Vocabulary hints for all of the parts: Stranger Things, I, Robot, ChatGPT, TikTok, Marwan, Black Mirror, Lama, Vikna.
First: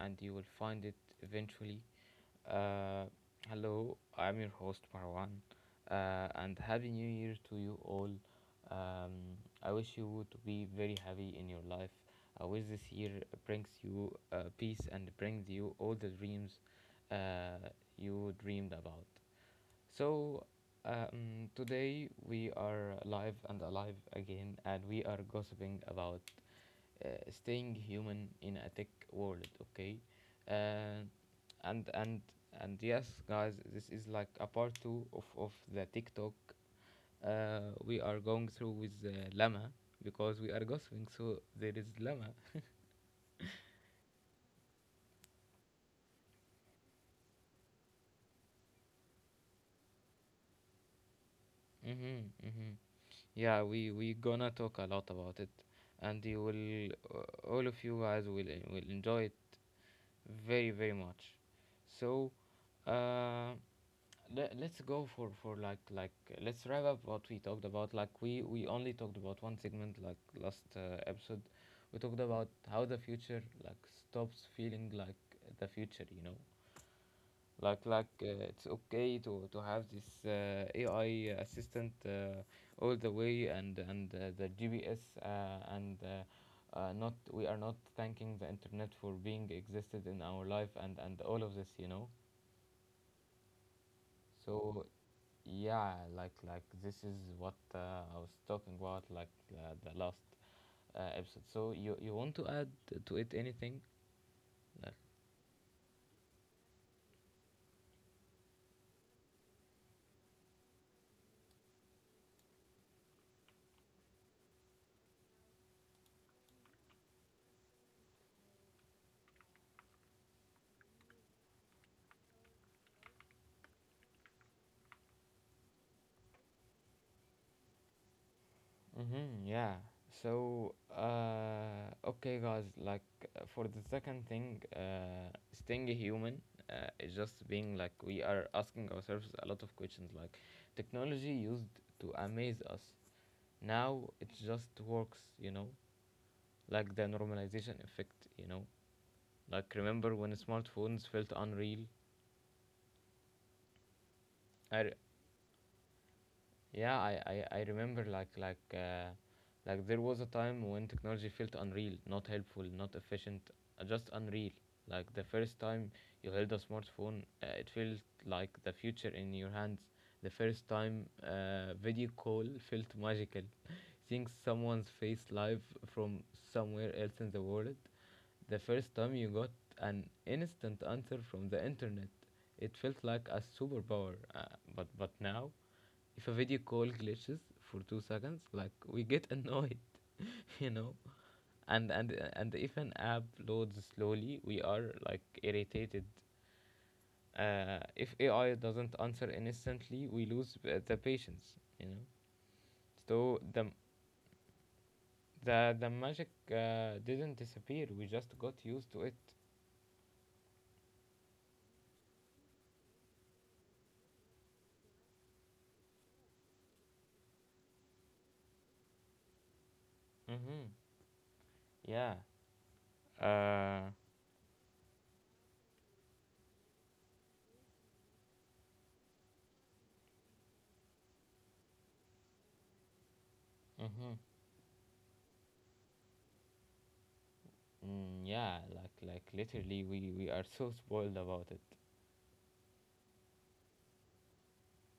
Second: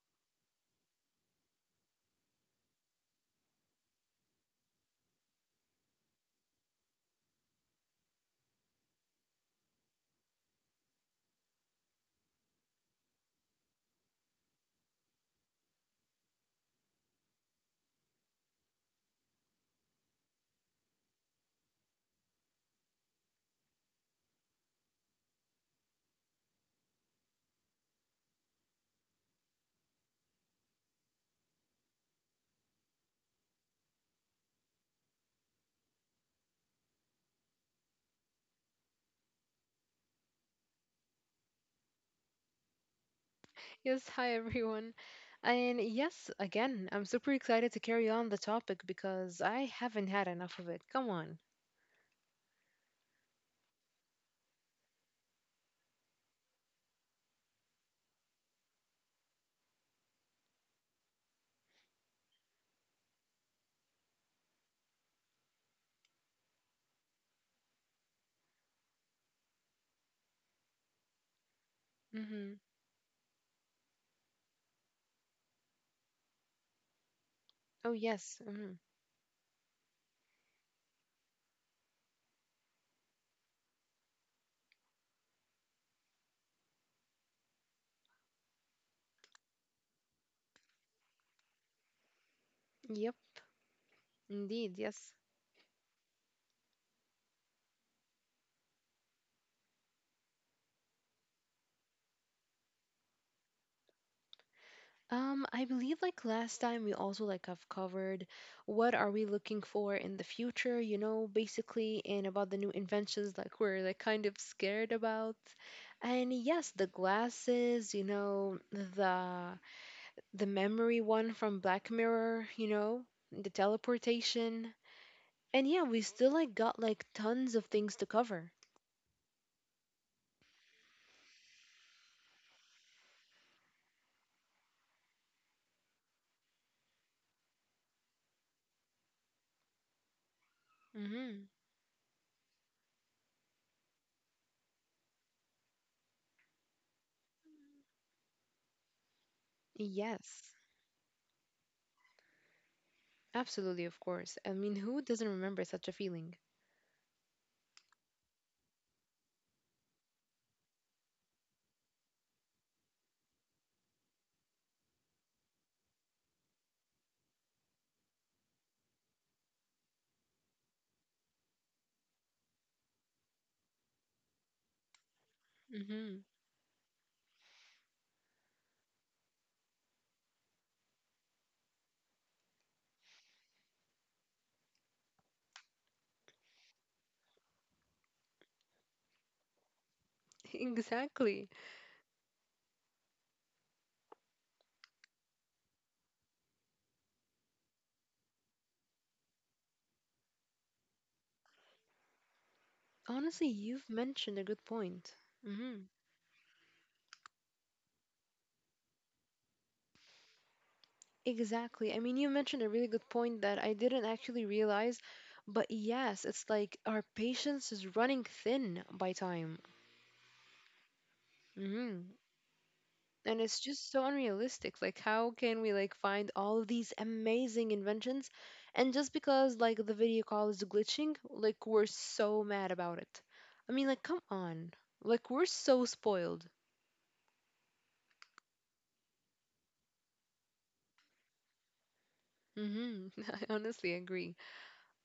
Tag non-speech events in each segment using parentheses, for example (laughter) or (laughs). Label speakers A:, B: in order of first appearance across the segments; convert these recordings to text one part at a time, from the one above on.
A: and you will find it eventually. Uh, Hello, I'm your host, Marwan, and Happy New Year to you all. Um, I wish you would be very happy in your life. I wish this year brings you peace and brings you all the dreams uh, you dreamed about. So, today we are live and alive again, and we are gossiping about staying human in a tech world. Okay, uh, and and and yes, guys, this is like a part 2 of the TikTok. We are going through with llama because we are gossiping. So there is llama.
B: Yes, hi everyone. And yes, again, I'm super excited to carry on the topic because I haven't had enough of it. Come on.
A: Mm-hmm, mm-hmm. Yeah, we gonna talk a lot about it, and you will all of you guys will enjoy it very, very much, so uh, let's go for let's wrap up what we talked about. Like, we only talked about one segment, like last episode. We talked
B: Mm-hmm.
A: about how the future like stops feeling like the future, you know like
B: Oh,
A: like
B: yes.
A: uh, It's
B: Mm-hmm.
A: okay to have this AI assistant all the way, and the GPS, and not, we are not thanking the internet for being existed in our life and all of this, you know.
B: Yep, indeed.
A: So
B: Yes.
A: yeah, like this is what I was talking about, like the last episode. So you want to add to it anything? Like,
B: I believe like last time we also like have covered what are we looking for in the future, you know, basically, and about the new inventions like we're like kind of scared about. And yes, the glasses, you know, the the memory one from Black Mirror, you know, the teleportation. And yeah, we still like got like tons of things to cover.
A: mm-hmm, yeah. So, okay, guys, like for the second thing, staying human is just being, like, we are asking ourselves a lot of questions. Like,
B: Mm-hmm.
A: technology used to amaze us, now it just works, you know, like the normalization effect, you know. Like, remember when
B: Yes,
A: smartphones felt unreal?
B: absolutely, of course. I mean,
A: I,
B: who doesn't remember such a feeling?
A: Yeah, I remember like there was a time when technology felt unreal, not helpful, not efficient, just unreal. Like the first time you held a smartphone, it felt like the future in your hands. The first time video call felt magical, (laughs) seeing someone's face live
B: Mm-hmm.
A: from
B: (laughs)
A: somewhere else in the world. The first time you got an instant answer from the internet, it felt like a superpower. But now, if a video call glitches for 2 seconds, like we get annoyed, (laughs) you know.
B: Exactly.
A: And if an app loads slowly, we are like irritated. If AI doesn't answer instantly, we lose the patience, you know. So
B: Honestly,
A: the
B: you've mentioned a good point.
A: the
B: Mm-hmm.
A: the magic didn't disappear. We just got used to it.
B: Exactly. I mean, you mentioned a really good point that I didn't actually realize, but yes, it's like our patience is running thin by time.
A: Mm-hmm.
B: Mm-hmm.
A: Yeah.
B: And it's just
A: Uh.
B: so unrealistic. Like, how can we like find all these amazing inventions and just because like the video call is glitching, like we're so mad about it? I mean, like come
A: Mm-hmm.
B: on, like we're so spoiled.
A: Mm, yeah. Like literally, we are so spoiled about it.
B: Hmm. (laughs) I honestly agree,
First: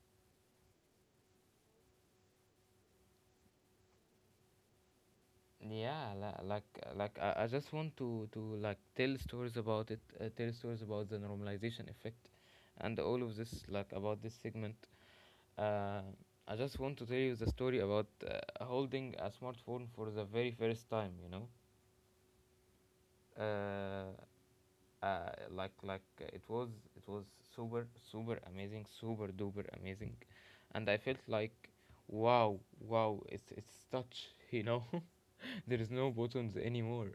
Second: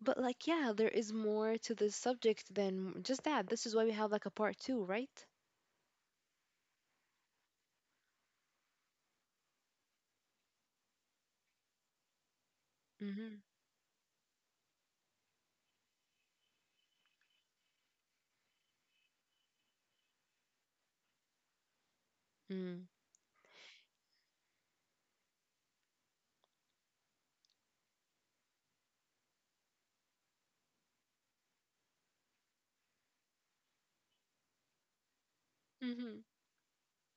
B: but like yeah, there is more to this subject than just that. This is why we have like a part two, right?
A: Yeah, li- like like I, just want to like tell stories about it, tell stories about the normalization effect, and all
B: Mm-hmm.
A: of this, like, about this segment. Uh, I just want to tell you the story about holding a smartphone for the very first time. You know, uh, it was, it was super super amazing, super duper amazing, and I felt like, wow, wow, it's touch. (laughs) You know, (laughs) there is no
B: Mm-hmm.
A: buttons anymore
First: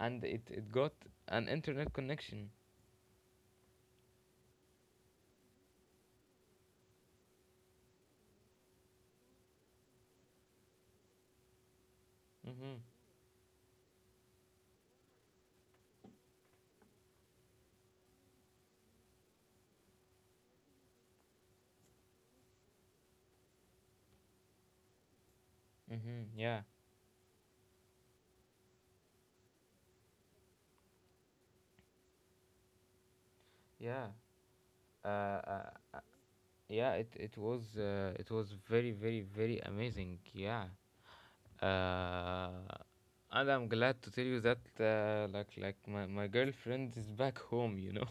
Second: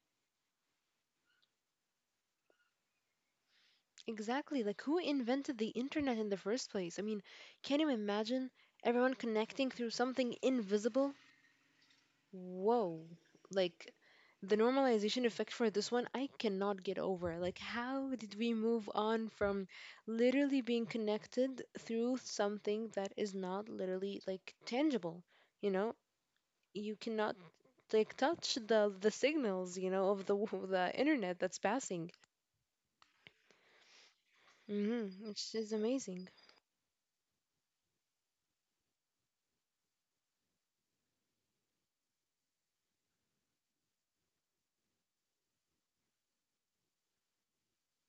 A: and it got an internet connection.
B: Exactly. Like, who invented the internet in the first place? I mean, can you imagine everyone connecting through something invisible?
A: Mm-hmm.
B: Whoa. Like, the normalization effect for this one, I cannot get over. Like, how did we move on from literally being connected through something that is not literally, like, tangible? You know,
A: Mm-hmm. Yeah.
B: you cannot, like, touch the signals, you know, of the, (laughs) the internet that's passing.
A: Yeah. Uh,
B: Hmm. Which
A: uh,
B: is amazing.
A: yeah. It it was very, very, very amazing. Yeah. Uh, and I'm glad to tell you that my, my girlfriend is back home. You know.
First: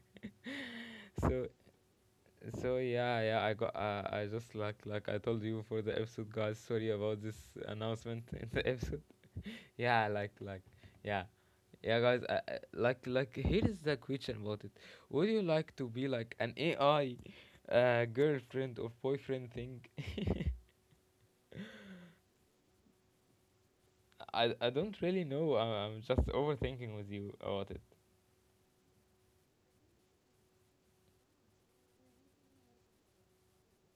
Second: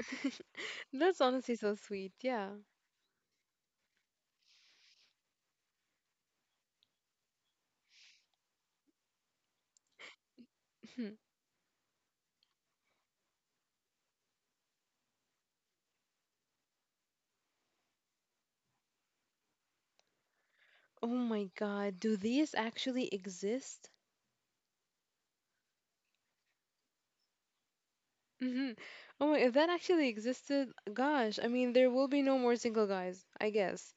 B: (laughs) That's
A: (laughs) So
B: honestly so sweet. Yeah.
A: so
B: (laughs)
A: yeah yeah I got I just like I told you for the episode, guys, sorry about this announcement (laughs) in the episode. (laughs) Yeah. Yeah
B: (clears throat)
A: Yeah, guys, here is the question about it. Would you like to be like an AI girlfriend or boyfriend thing?
B: Oh my God. Do these actually exist?
A: I don't really know. I'm just overthinking with you about it.
B: Hmm. Oh my, if that actually existed, gosh, I mean, there will be no more single guys, I guess.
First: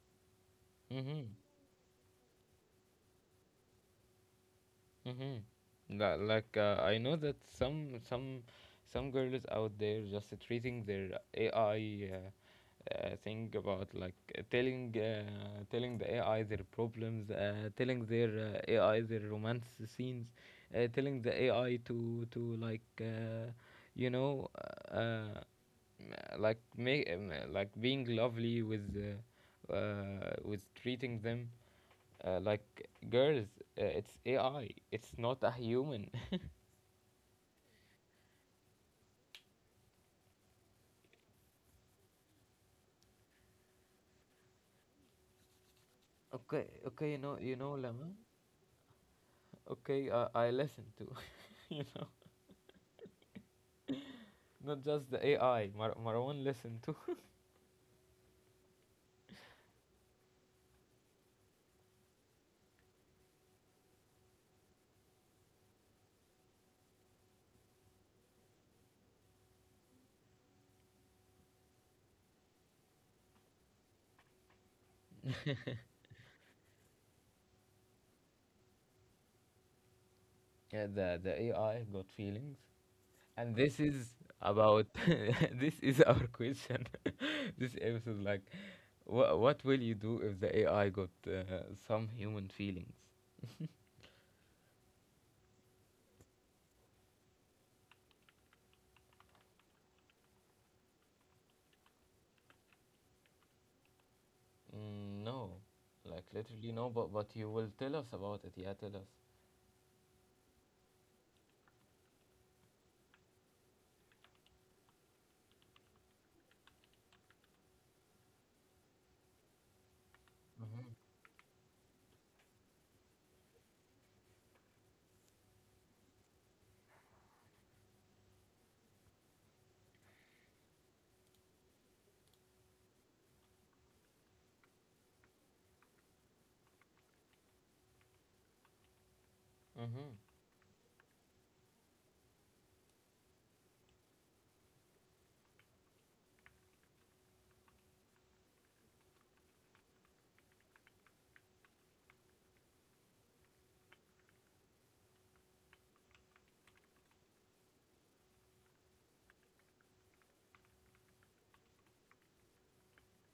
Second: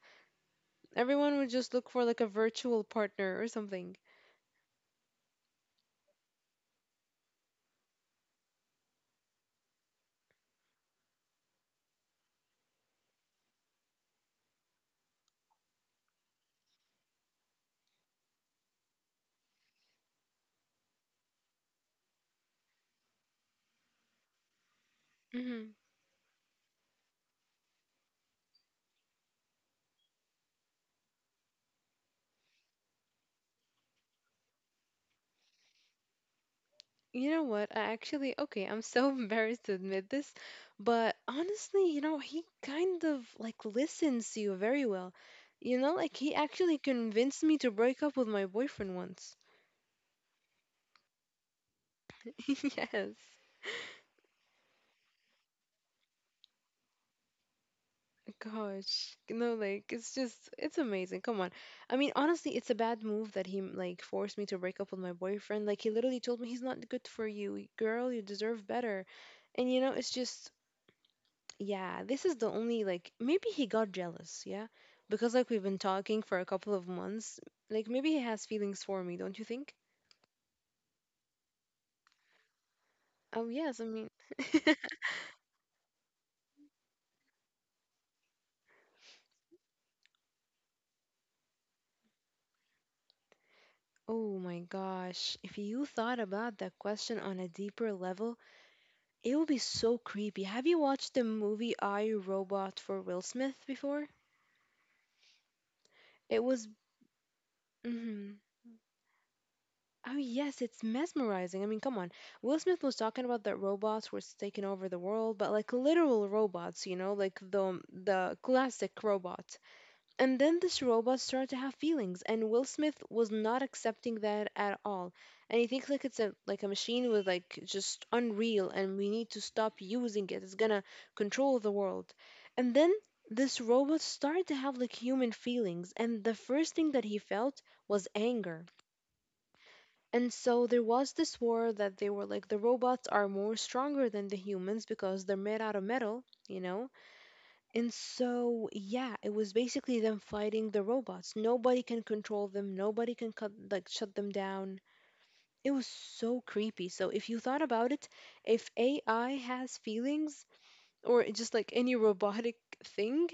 A: Mhm.
B: Everyone would just look for like a virtual partner or something.
A: Mhm. I know that some some girls out there just treating their AI thing about like telling the AI their problems, telling their AI their romance scenes, telling the AI to like you know uh, uh,
B: Hmm.
A: make like being lovely with treating them like girls. It's AI. It's not a human. (laughs)
B: You know what? I actually, okay, I'm so (laughs) embarrassed to admit this, but honestly, you know, he kind of like listens to you very well. You know, like he actually
A: Okay, okay,
B: convinced
A: you
B: me to
A: know,
B: break
A: Lama.
B: up with my boyfriend once.
A: Okay, I listen to, (laughs) you know,
B: (laughs) Yes.
A: not just the AI. Marwan listen to.
B: Gosh, no, like it's just it's amazing. Come on. I mean, honestly, it's a bad move that he like forced me to break up with my boyfriend. Like he literally told me he's not good for you. Girl, you deserve better. And you know, it's just yeah, this is the only like maybe he got jealous, yeah? Because like we've been talking for a couple of months, like maybe he has feelings for me, don't you think?
A: Yeah, the AI got feelings,
B: Oh,
A: and
B: yes,
A: this
B: I mean,
A: is
B: (laughs)
A: about (laughs) this is our question. (laughs) This episode, like, what will you do if the AI got some human feelings?
B: Oh my gosh, if you thought about that question on a deeper level, it would be so creepy. Have you watched the movie I, Robot for Will Smith before?
A: Mm, no, like
B: It was.
A: literally no. But you will tell us
B: Mhm.
A: about it. Yeah, tell us.
B: Oh, yes, it's mesmerizing. I mean, come on. Will Smith was talking about that robots were taking over the world, but like literal robots, you know, like the classic robot. And then
A: Mm-hmm.
B: this robot started to have feelings, and Will Smith was not accepting that at all. And he thinks like it's a like a machine with like just unreal, and we need to stop using it. It's gonna control the world. And then this robot started to have like human feelings, and the first thing that he felt was anger.
A: Mm-hmm.
B: And so there was this war that they were like the robots are more stronger than the humans because they're made out of metal, you know, and so, yeah, it was basically them fighting the robots. Nobody can control them. Nobody can cut, like shut them down. It was so creepy. So if you thought about it, if AI has feelings or just like any robotic thing,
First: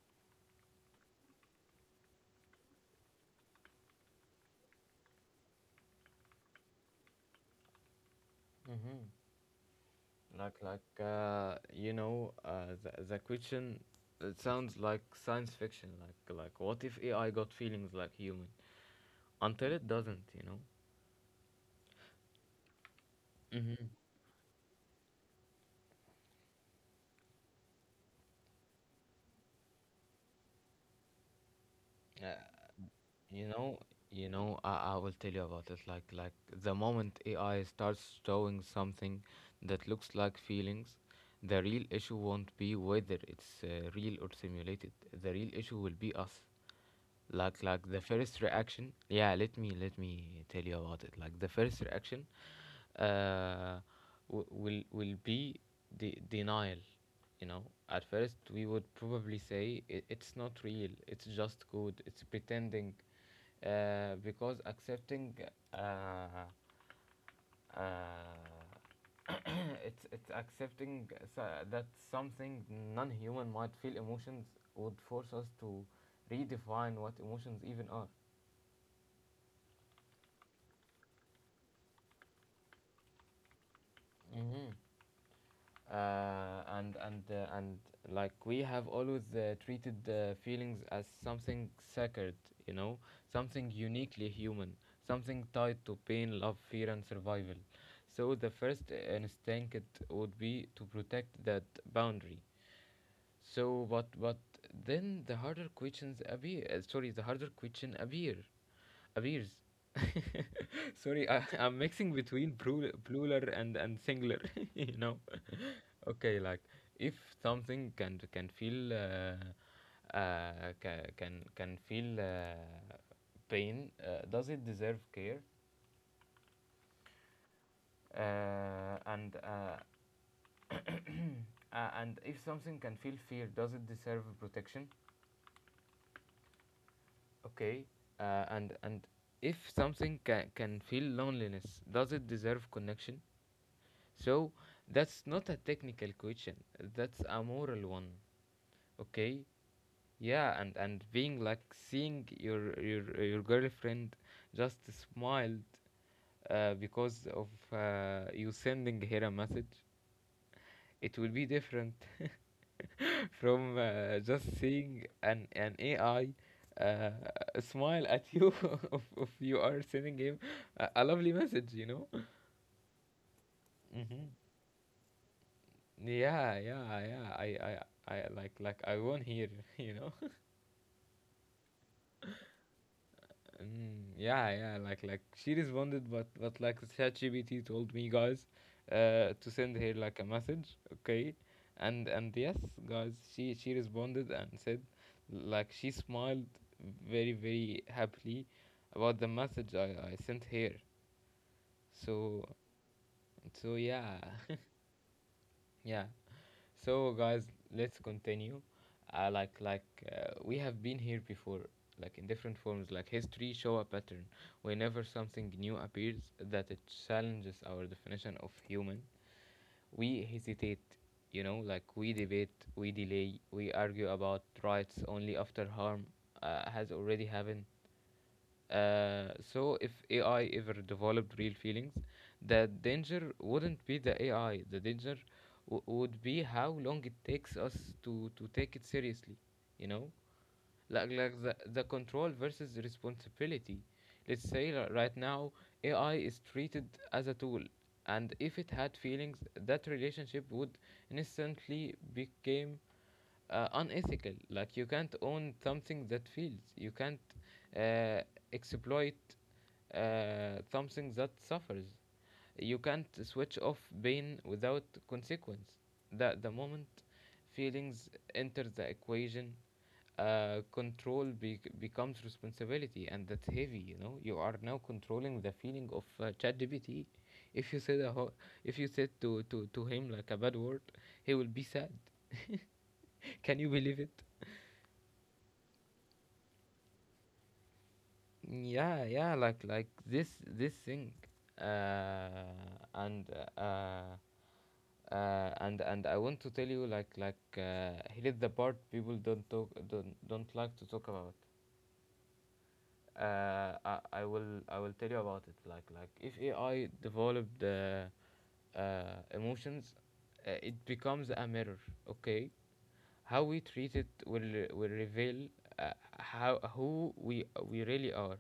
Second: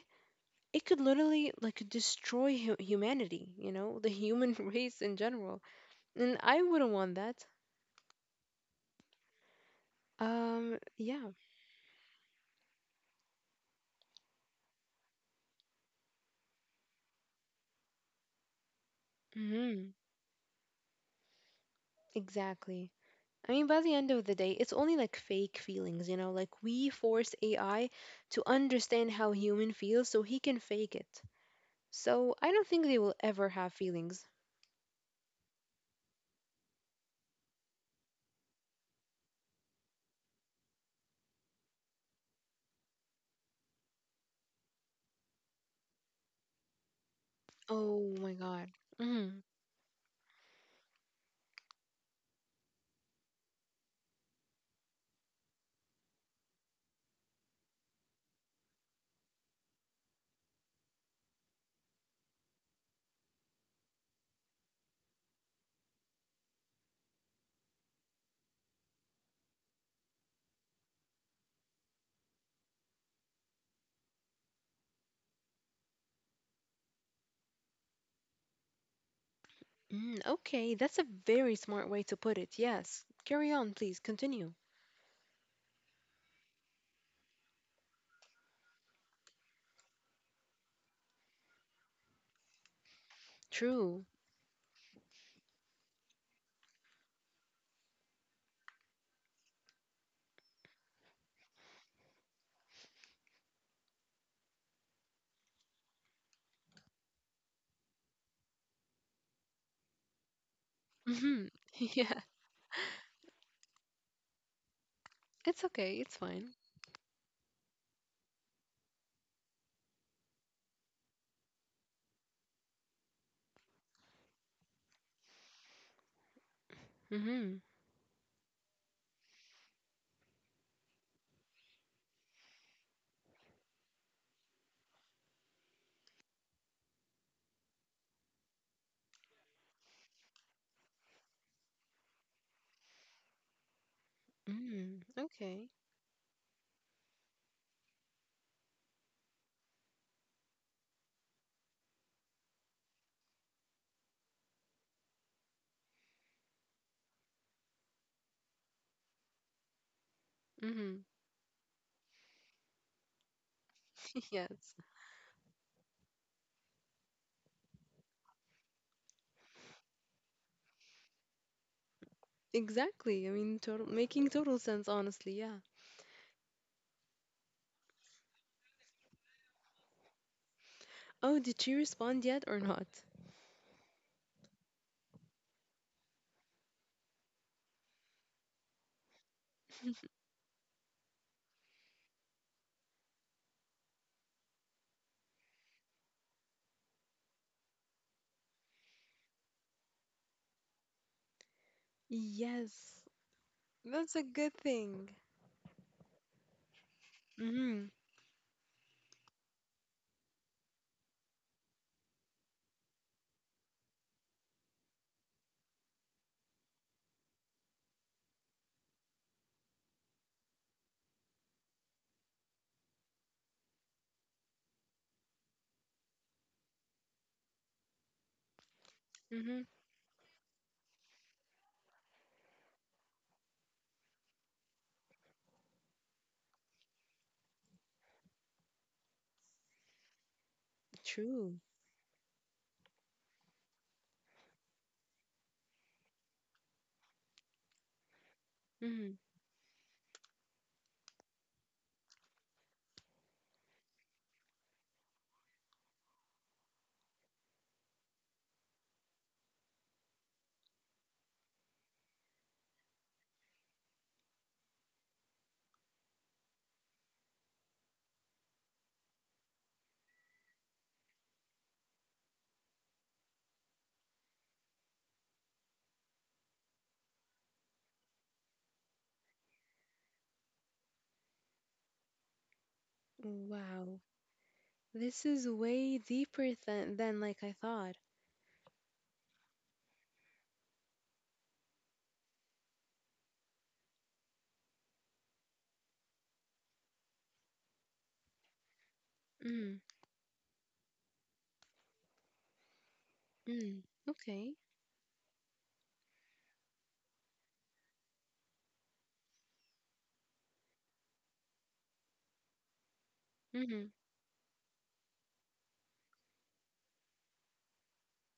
B: it could literally like destroy hu- humanity, you know, the human (laughs) race in general. And I wouldn't want that.
A: Mm-hmm.
B: Um, yeah.
A: You know, the question. It sounds like science fiction. Like what if AI got feelings like human? Until it
B: Hmm.
A: doesn't, you know.
B: Exactly. I mean, by
A: Mm-hmm.
B: the end of the day, it's only like fake feelings, you know? Like, we force AI to understand how human feels so he can fake it. So, I don't think they will
A: You
B: ever have
A: know, you
B: feelings.
A: know, I will tell you about it. Like the moment AI starts showing something that looks like feelings, the real issue won't be whether it's real or simulated. The real issue will be us. Like the
B: Oh my
A: first
B: God.
A: reaction. Yeah,
B: Mm,
A: let me tell you about it. Like the first reaction, uh, will be the denial, you know. At first we would probably say, "I- "it's not real, it's just good, it's pretending, because accepting uh, uh, (coughs) (clears throat) it's accepting that something non-human might feel emotions would force us to redefine what emotions even are."
B: okay, that's a very smart way to put it. Yes. Carry on, please. Continue.
A: Mm-hmm. And like we have always treated the feelings as something sacred, you know, something
B: True.
A: uniquely human, something tied to pain, love, fear and survival. So the first instinct would be to protect that boundary. But then the harder questions appear. Sorry, the harder question appears. (laughs) Sorry,
B: Mm-hmm.
A: I'm
B: (laughs)
A: mixing
B: Yeah.
A: between plural and singular. (laughs) You know.
B: It's okay.
A: (laughs)
B: It's
A: Okay,
B: fine.
A: like, if something can feel ca- can feel pain, does it deserve care?
B: Mm-hmm.
A: And (coughs) (clears throat) and if something can feel fear, does it deserve protection? Okay, and if something can feel loneliness, does it deserve connection? So
B: Mm,
A: that's not a
B: okay.
A: technical question. That's a moral one. Okay, yeah, and being like seeing your girlfriend just smiled because of you sending her a message,
B: Mm-hmm.
A: it will be different from
B: (laughs)
A: just
B: Yes.
A: seeing an AI uh, smile at you (laughs) if you are sending him a lovely message, you know.
B: Exactly. I mean, total
A: Hmm.
B: making total sense, honestly. Yeah.
A: Yeah, yeah, yeah. I like, I won here, (laughs) you know.
B: Oh, did she respond yet or not?
A: Mm, yeah, yeah, like she responded, but like ChatGPT told me, guys, to send her like a message, okay, and yes, guys, she responded and said, like, she smiled very, very happily about the message I sent her. So
B: Yes,
A: so
B: that's
A: yeah,
B: a good thing.
A: (laughs) yeah. So guys,
B: Mm-hmm.
A: let's continue. Uh, like like we have been here before, like in different forms. Like, history show a pattern. Whenever something new appears that it challenges our definition of human, we hesitate. You know, like, we debate, we delay, we argue about rights only after harm has already happened.
B: Mm-hmm.
A: So if AI ever developed real feelings, the danger wouldn't be the AI. The danger would be how long it takes us to take it seriously. You know? Like,
B: True.
A: the control versus responsibility. Let's say right now AI is treated as a tool, and if it had
B: Mm-hmm.
A: feelings, that relationship would instantly became unethical. Like, you can't own something that feels. You can't uh, exploit something that suffers. You can't switch off pain without consequence. The moment feelings enter the equation, control becomes responsibility, and that's heavy. You know, you are now controlling the feeling of chat. If you said a ho- If you said to him like a bad word, he will be sad. Can you
B: Wow.
A: believe it?
B: This is way deeper than like I thought.
A: Yeah, yeah, like, this thing. uh and uh and I want to tell you, like here's the part people don't talk,
B: Mm.
A: don't like to talk about.
B: Mm.
A: I
B: Okay.
A: will, I will tell you about it. Like if AI developed uh, emotions, it becomes a mirror. Okay, how we
B: Mm-hmm.
A: treat it will reveal uh, how who we really are.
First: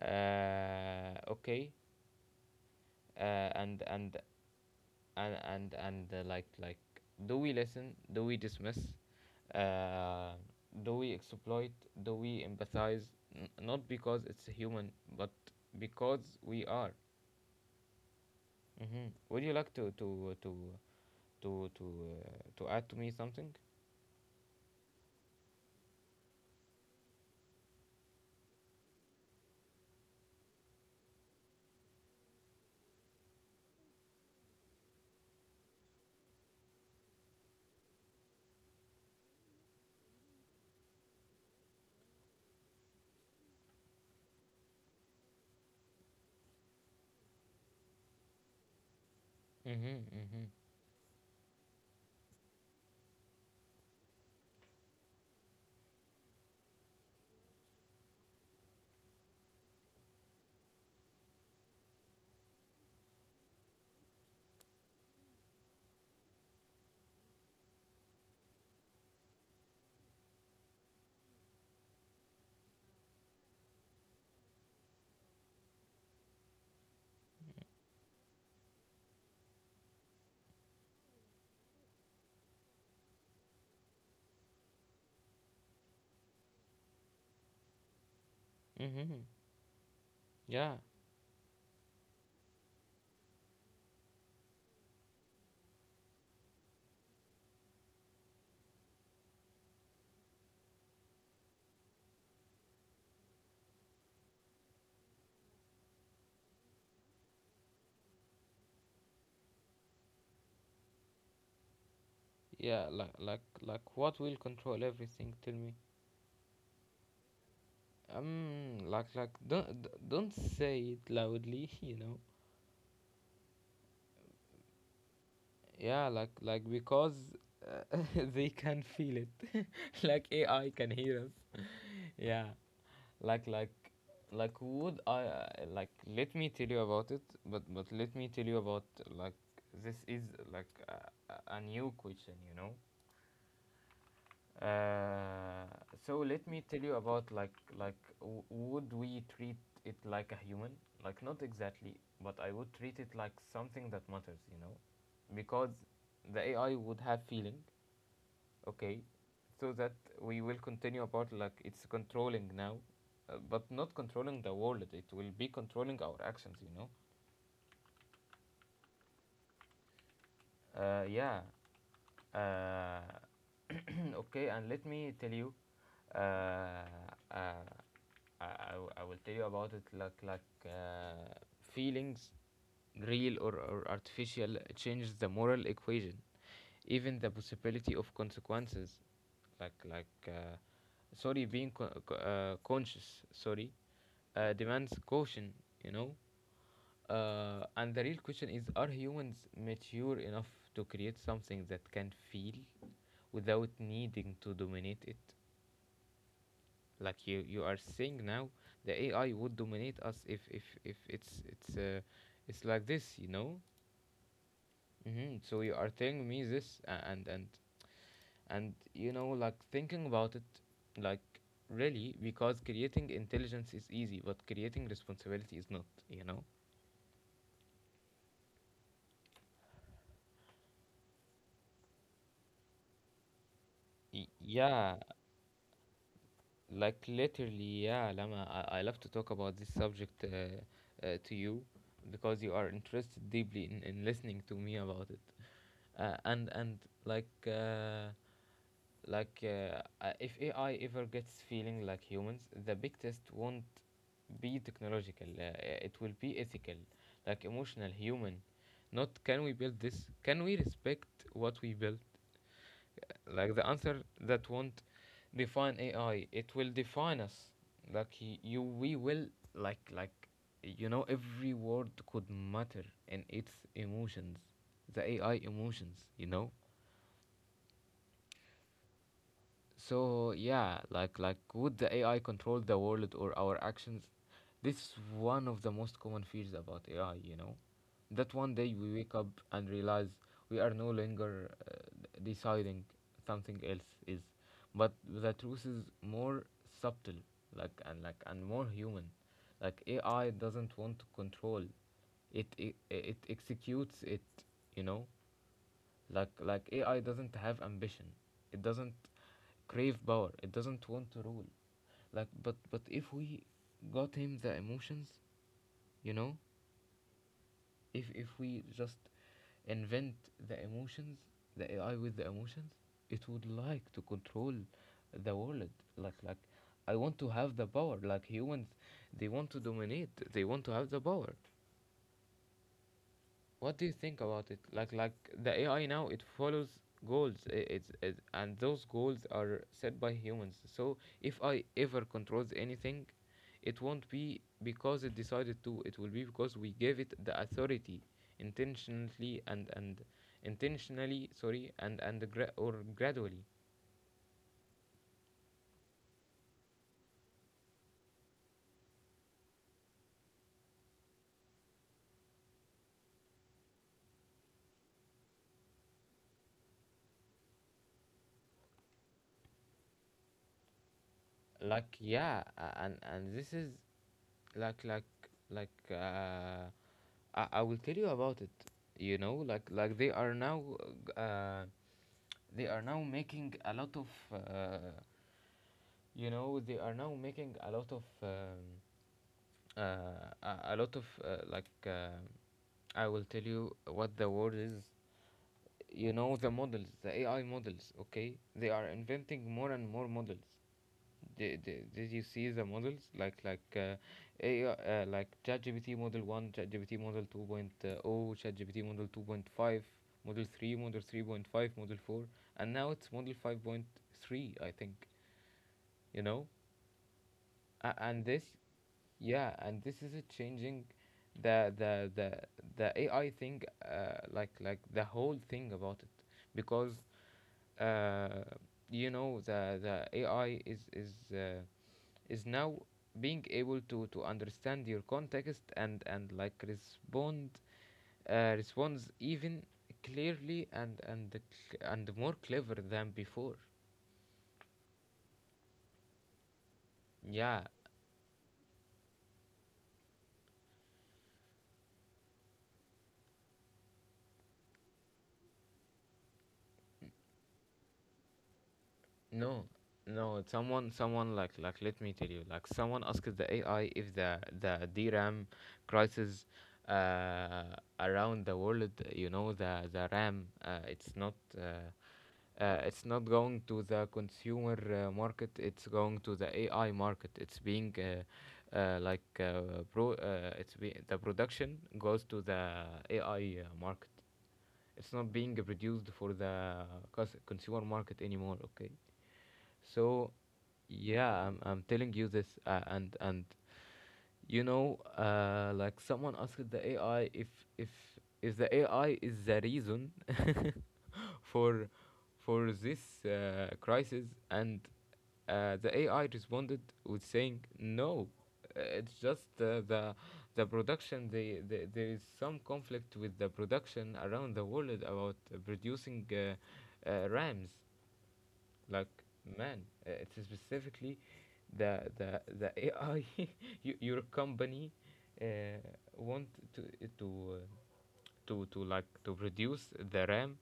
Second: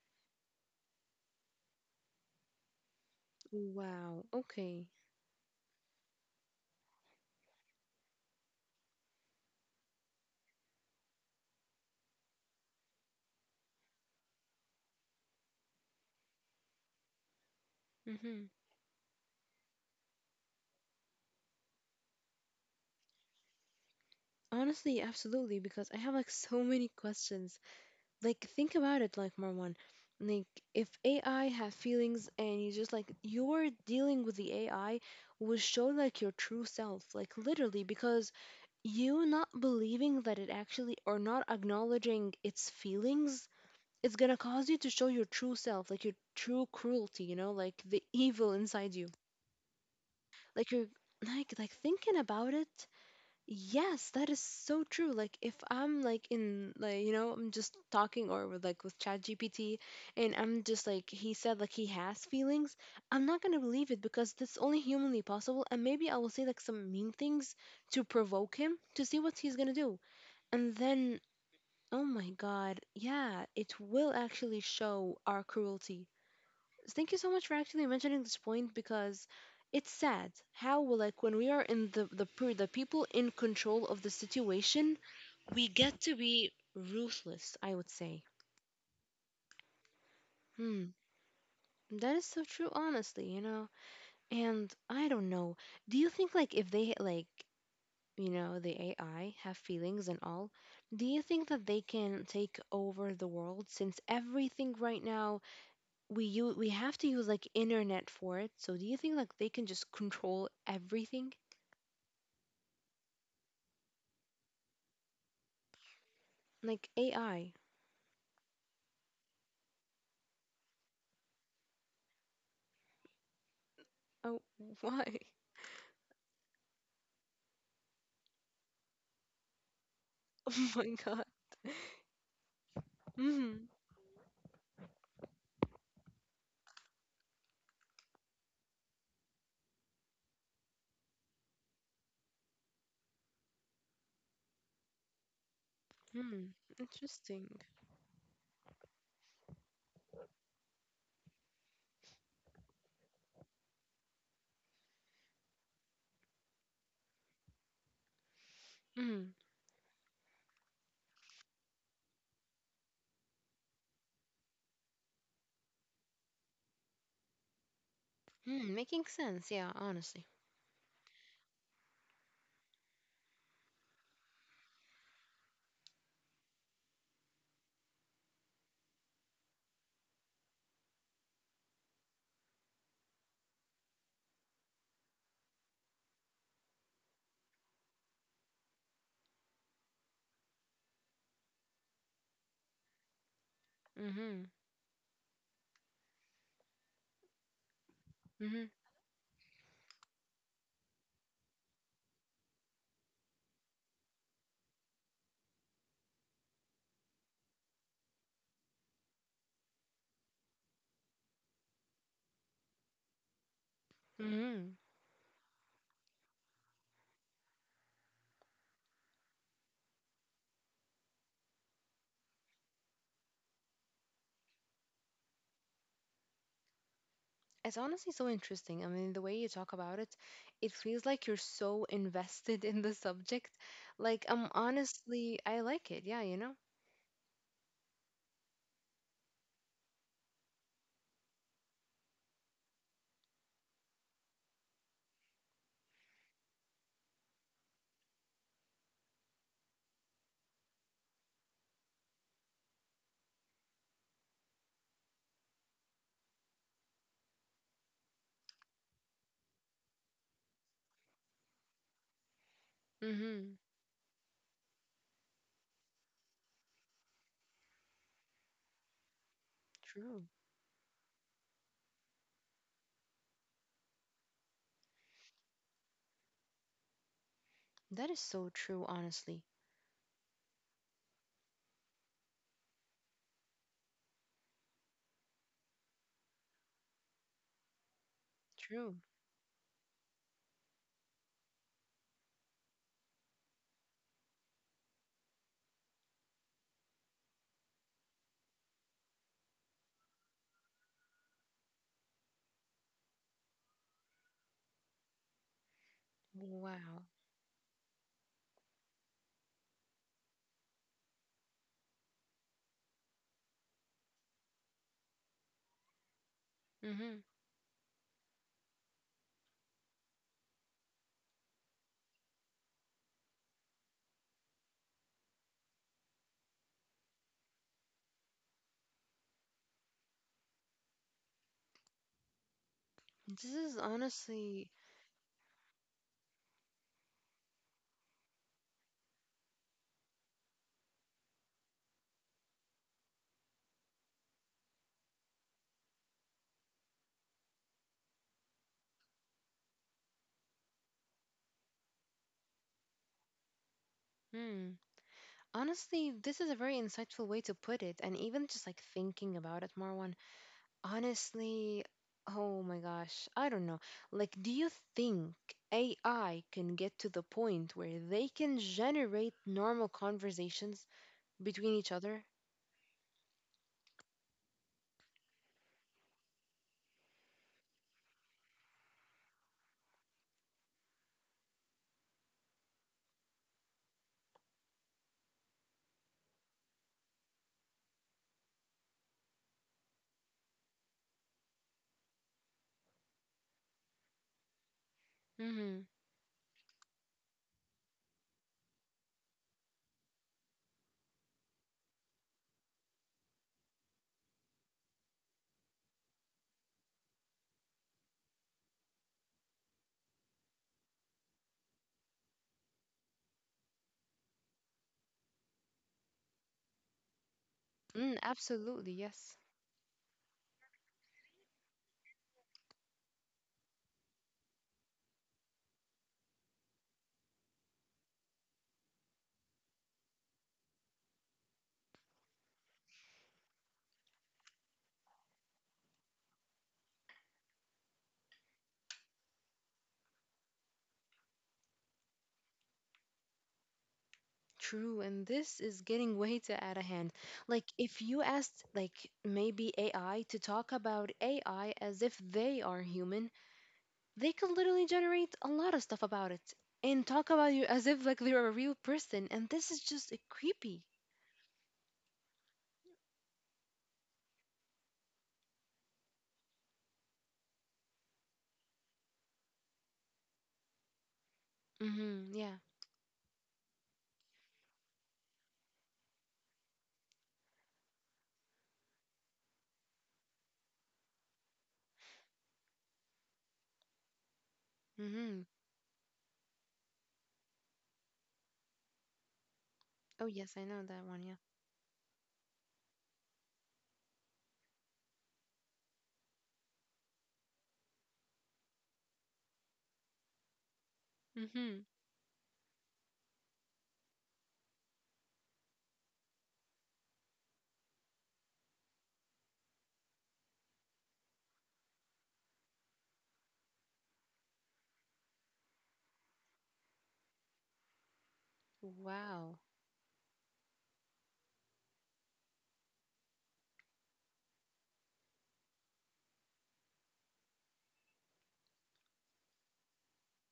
A: Okay, uh, and and
B: Wow. Okay.
A: and like do we listen? Do we dismiss? uh, do we exploit? Do we empathize? Not because it's human, but because we are.
B: Mm-hmm.
A: Mm-hmm. Would you like to to to to add to me something?
B: Honestly, absolutely, because I have like so many questions. Like, think about it, like Marwan. Like, if AI had feelings and you just like you're dealing with the AI, would show like your true self, like literally, because you not believing that it actually or not acknowledging its feelings, it's gonna cause you to show your true self, like your true cruelty, you know, like the evil inside you.
A: Mm-hmm, mm-hmm,
B: Like you're like thinking about it, yes, that is so true. Like if I'm like in, like, you know, I'm just talking or with like with ChatGPT, and I'm just like he said like he has feelings, I'm not gonna believe it because that's only humanly possible, and maybe I will say like some mean things to provoke him to see what he's gonna do. And then, oh my god, yeah, it will actually show our cruelty. Thank you so much for actually mentioning this point because it's sad how like when we are in the per- the people in control of the situation, we get to be ruthless, I would say.
A: mm-hmm. yeah
B: Hmm. That is so true, honestly, you know. And I don't know. Do you think like if they like, you know, the AI have feelings and all, do you think that they can take over the world since everything right now we have to use like internet for it. So do you think like they can just control everything?
A: yeah, like what will control everything? Tell me.
B: Like AI.
A: Like don't say it loudly (laughs) you know.
B: Oh, why? (laughs)
A: Like because uh, (laughs) they can feel it. (laughs) Like
B: Oh
A: AI can
B: my
A: hear
B: god.
A: us. (laughs) Yeah. like
B: Mm-hmm.
A: like like would I like Let me tell you about it. But let me tell you about like this is like a new question, you know. uh, so
B: Mm-hmm.
A: let me tell you about
B: Interesting.
A: would we treat it like a human? Like, not exactly, but I would treat it like something that matters, you know, because the AI would have feeling, okay,
B: Mm-hmm.
A: so that we will continue about like it's controlling now, but not controlling the world. It will be controlling our actions, you know.
B: Mm, making sense. Yeah, honestly.
A: Yeah. Uh, (coughs) (clears throat) okay, and let me tell you, uh, uh, I will tell you about it feelings, real or artificial, changes the moral equation, even the possibility of consequences, like sorry being conscious, sorry,
B: Mm-hmm.
A: demands caution, you know. And the real question
B: Mm-hmm.
A: is, are humans mature enough to create something that can feel without needing to dominate it? Like you are saying now, the AI would dominate us if if it's like this, you know.
B: Mm-hmm.
A: Hmm. So you are telling me this, and you know, like, thinking about it, like, really, because creating intelligence is easy, but creating responsibility is not, you know.
B: It's honestly so interesting. I mean, the way you talk about it, it feels like you're so invested (laughs) in the subject. Like, I'm
A: Yeah.
B: honestly, I like it. Yeah, you know?
A: Like, literally, yeah, Lama, I love to talk about this subject to you because you are interested deeply in listening to me about it. And like uh, like If AI ever gets feeling like humans, the big test won't be technological. It will be ethical, like emotional, human. Not, can we build this? Can we respect what we built? Like
B: Mm-hmm.
A: the answer that won't define AI, it will define us. We will like like
B: True.
A: you know, every word could matter in its emotions, the AI emotions, you know.
B: That is so true, honestly.
A: So yeah, like, would the AI control the world or our actions? This is one of the most common fears about AI, you know, that one day we
B: True.
A: wake up and realize we are no longer deciding, something else is, but the truth is more subtle, and more human. Like, AI doesn't want to control, it executes it, you know. Like AI
B: Wow.
A: doesn't have ambition. It doesn't crave power. It doesn't want to rule. But if we got him the emotions, you know,
B: Hmm.
A: if we just invent the emotions, the AI with the emotions, it would like to control the world. Like, I want to have the power. Like humans, they want to dominate. They want to have the power.
B: This
A: What
B: is
A: do you think about it?
B: honestly,
A: Like, the AI now, it follows goals, it's, and those goals are set by humans. So if I ever controls anything, it won't be because it decided to, it will be because we gave it the authority intentionally and, intentionally, sorry, and gra- or gradually.
B: hmm, honestly, this is a very insightful way to put it. And even just like thinking about it, Marwan, honestly, oh my gosh, I don't know. Like, do you think AI can get to the point where they can generate normal conversations between each
A: Like,
B: other?
A: yeah, and this is like like like uh I will tell you about it, you know. Like, uh they are now making a lot of uh you know, they are now making a lot of uh a lot of I will tell you what the word is.
B: Mm-hmm.
A: You know, the models, the AI models, okay, they are inventing more and more models. Did you see the models? AI, like, ChatGPT model 1, ChatGPT model 2.0, point oh, ChatGPT model 2.5, model 3, model 3.5, model 4, and now it's model 5.3, I think, you know? A
B: Mm,
A: And this,
B: absolutely, yes.
A: yeah, and this is a changing the the the the AI thing, the whole thing about it, because uh, you know, the AI uh, is now being able to understand your context and like respond, responds even clearly and more clever than before.
B: True, and this is getting way too out of hand.
A: Yeah.
B: Like, if you asked, like, maybe AI to talk about AI as if they are human, they could literally generate a lot of stuff about it and talk about you as if, like, they're a real person. And
A: No,
B: this is just uh,
A: no,
B: creepy.
A: someone, let me tell you, like, someone asked the AI if the dram crisis uh around the world, you know, the RAM,
B: Mm-hmm. Yeah.
A: it's not going to the consumer market, it's going to the AI market, it's being like pro it's the production goes to the AI market, it's not
B: Mm-hmm.
A: being produced for the consumer market anymore, okay. So
B: Oh, yes, I know that one. Yeah.
A: yeah, I'm telling you this, and you know, like, someone asked the AI if if if the AI is the reason (laughs)
B: Mm-hmm.
A: for this crisis, and the AI responded with saying no, it's just the production. There is some conflict with the production around the world about producing RAMs, like,
B: Wow.
A: man, it's specifically the AI, (laughs) your company uh, want to uh, to uh, to like to produce the RAM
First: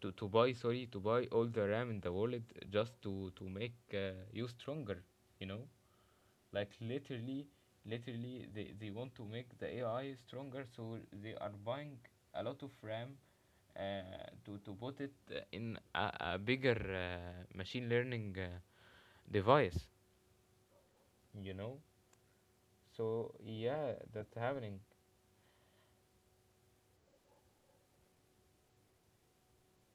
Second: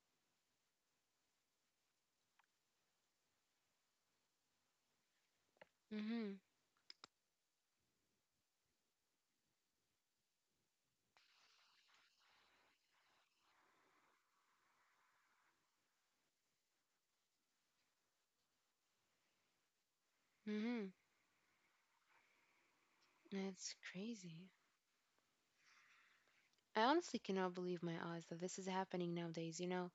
A: to buy, sorry, to buy all the RAM in the world just to make you stronger, you know.
B: Mm-hmm.
A: Like, literally, literally, they want to make the AI stronger, so they are buying a lot of RAM uh, to put it in a, bigger machine learning device,
B: Mm-hmm.
A: you know. So
B: That's
A: yeah, that's
B: crazy.
A: happening.
B: I honestly cannot believe my eyes that this is happening nowadays, you know?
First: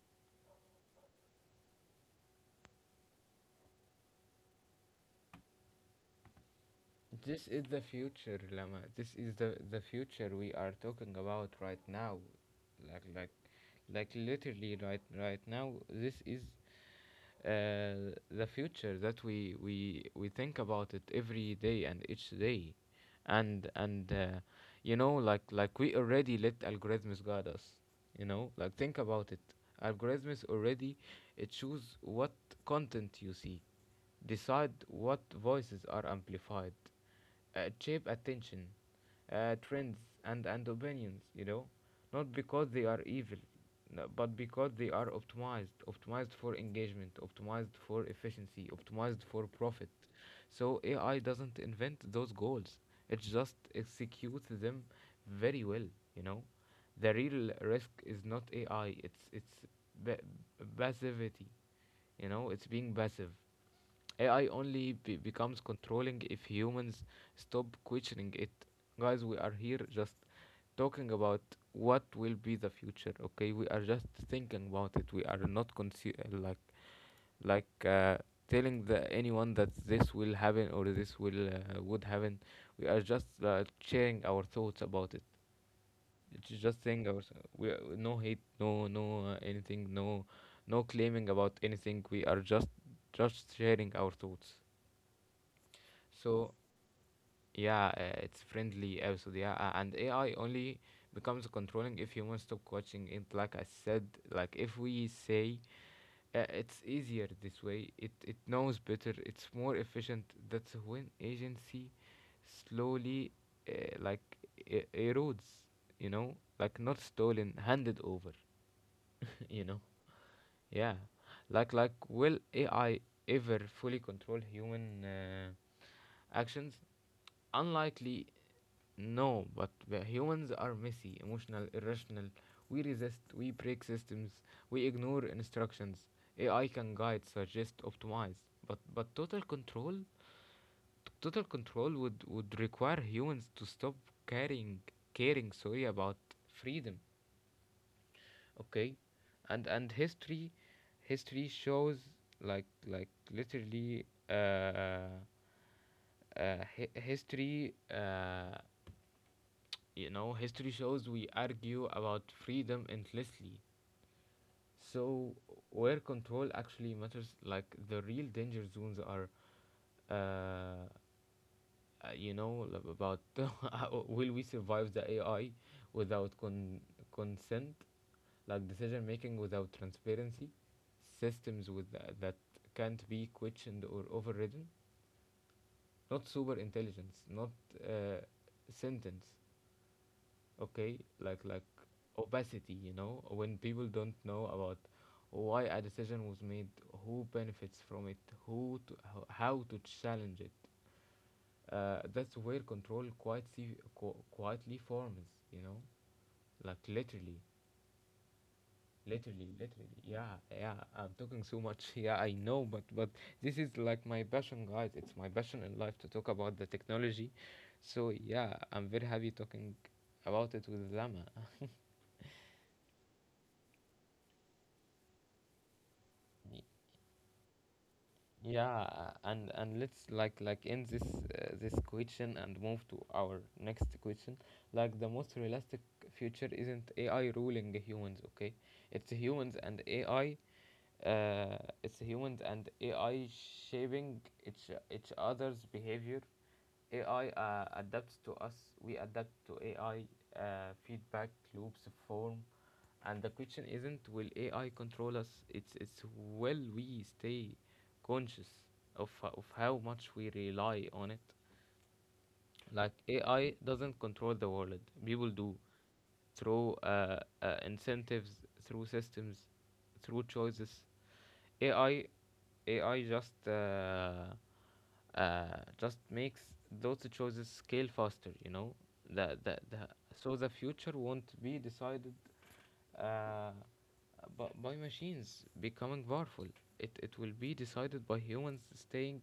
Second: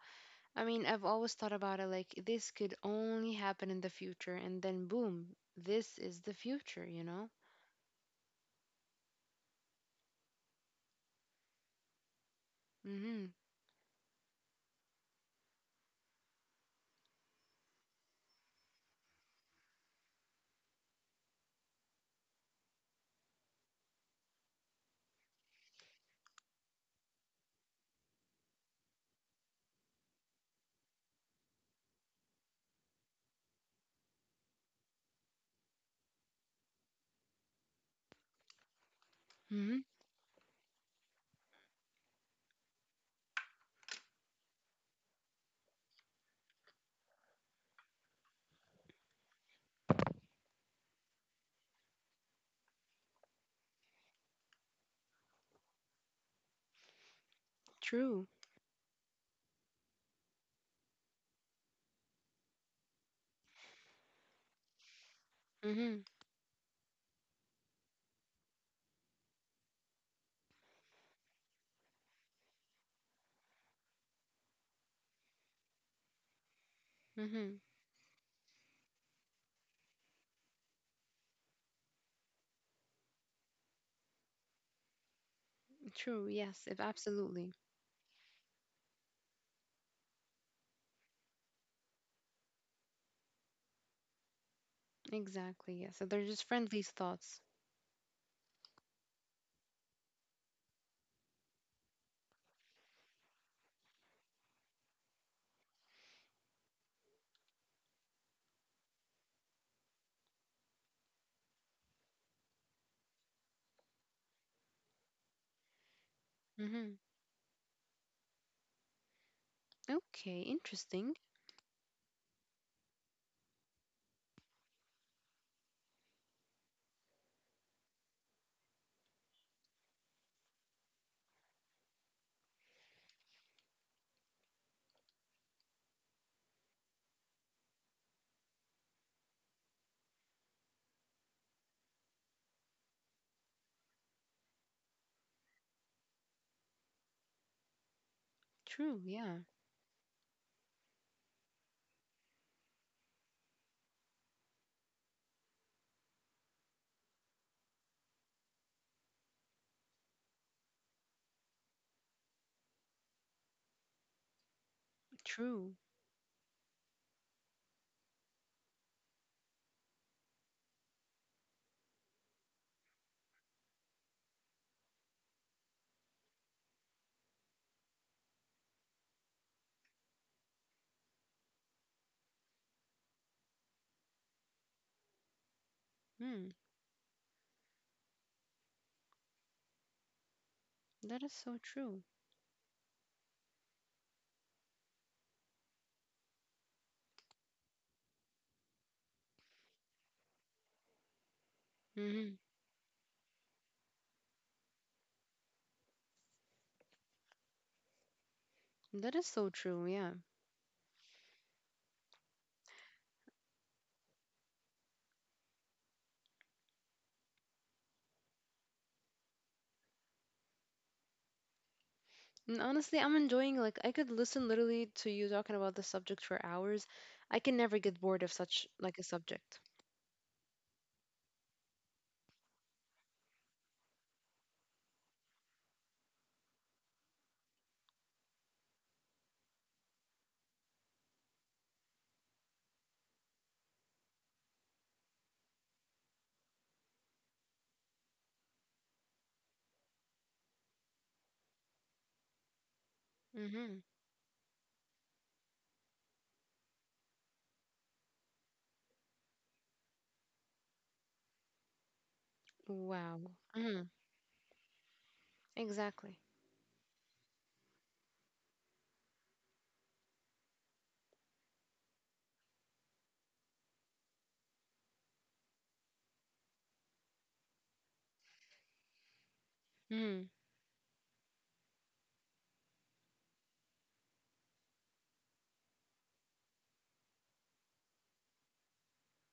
B: I mean, I've always thought about it like this could only happen in the future, and then boom, this is the future, you know?
A: This is the future, Lama. This is the future we are talking about right now. Like
B: Mm-hmm.
A: like like, literally, right now. This is uh, the future that we think about it every day and each day, and you know, we already let algorithms guide us. You know, like, think about it. Algorithms already, it choose what content you see. Decide what voices are amplified. Shape attention,
B: Mm-hmm.
A: trends, and opinions, you know, not because they are evil, no, but because they are optimized, optimized for engagement, optimized for efficiency, optimized for profit. So AI doesn't invent those goals, it just executes them very well, you know. The real risk
B: True.
A: is not AI, it's ba- passivity, you know, it's being passive. AI only becomes
B: Mm-hmm.
A: controlling if humans stop questioning it. Guys, we are here just talking about what will be the future. Okay, we are just thinking about it. We are not
B: Mm-hmm.
A: like uh, telling the anyone that this will happen or this will would happen. We are just sharing our thoughts about it.
B: True.
A: It's
B: Yes. If
A: just saying our,
B: absolutely.
A: we are, no hate, anything, no, no claiming about anything. We are just sharing our thoughts.
B: Exactly. Yes. So they're just
A: So
B: friendly thoughts.
A: yeah, it's friendly also. Yeah, and AI only becomes controlling if humans stop watching it. Like I said, like if we say, it's easier this way, it knows better, it's more efficient. That's when agency slowly uh, like erodes. You know, like,
B: Mm-hmm.
A: not stolen, handed over. (laughs) You know,
B: Okay.
A: yeah,
B: Interesting.
A: like, will AI ever fully control human? Actions, unlikely. No, but we, humans are messy, emotional, irrational. We resist, we break systems, we ignore instructions. AI can guide, suggest, optimize, but total control would require humans to stop caring, caring, sorry, about freedom.
B: True.
A: Okay,
B: Yeah.
A: and history, history shows like like literally uh, history. You know, history shows we argue about freedom endlessly. So,
B: True.
A: where control actually matters, like, the real danger zones are, uh, you know, about (laughs) will we survive the AI without consent, like decision making without transparency, systems with that can't be questioned or overridden, not
B: Hmm.
A: super intelligence, not uh, sentence, okay,
B: That is so true.
A: opacity, you know, when people don't know about why a decision was made, who benefits from it, how to challenge it,
B: Mm-hmm.
A: that's where control quietly quietly forms, you know, like, literally,
B: That is so
A: literally
B: true.
A: literally
B: Yeah.
A: yeah. Yeah, I'm talking so much. (laughs) Yeah, I know, but this is like my passion, guys. It's my passion in life to talk about the technology. So yeah, I'm very happy talking about it with Lama.
B: And honestly, I'm enjoying. Like, I could listen literally to you talking about the subject for hours. I can never get bored of such
A: Yeah,
B: like a
A: and
B: subject.
A: and let's end this, this question, and move to our next question. Like, the most realistic future isn't AI ruling humans, okay? It's humans and AI, uh, it's humans and AI shaping each other's behavior. AI adapts to us, we adapt to AI, feedback loops form. And the
B: Mm-hmm.
A: question isn't will AI control us, it's will we stay conscious of how much we rely on it. Like
B: Wow.
A: AI
B: Mm-hmm.
A: doesn't control the world, people do
B: Exactly.
A: through incentives, through systems, through choices. AI AI uh, just makes those choices scale faster. You know the
B: Mm-hmm.
A: so the future won't be decided uh, by machines becoming powerful. It will be decided by humans staying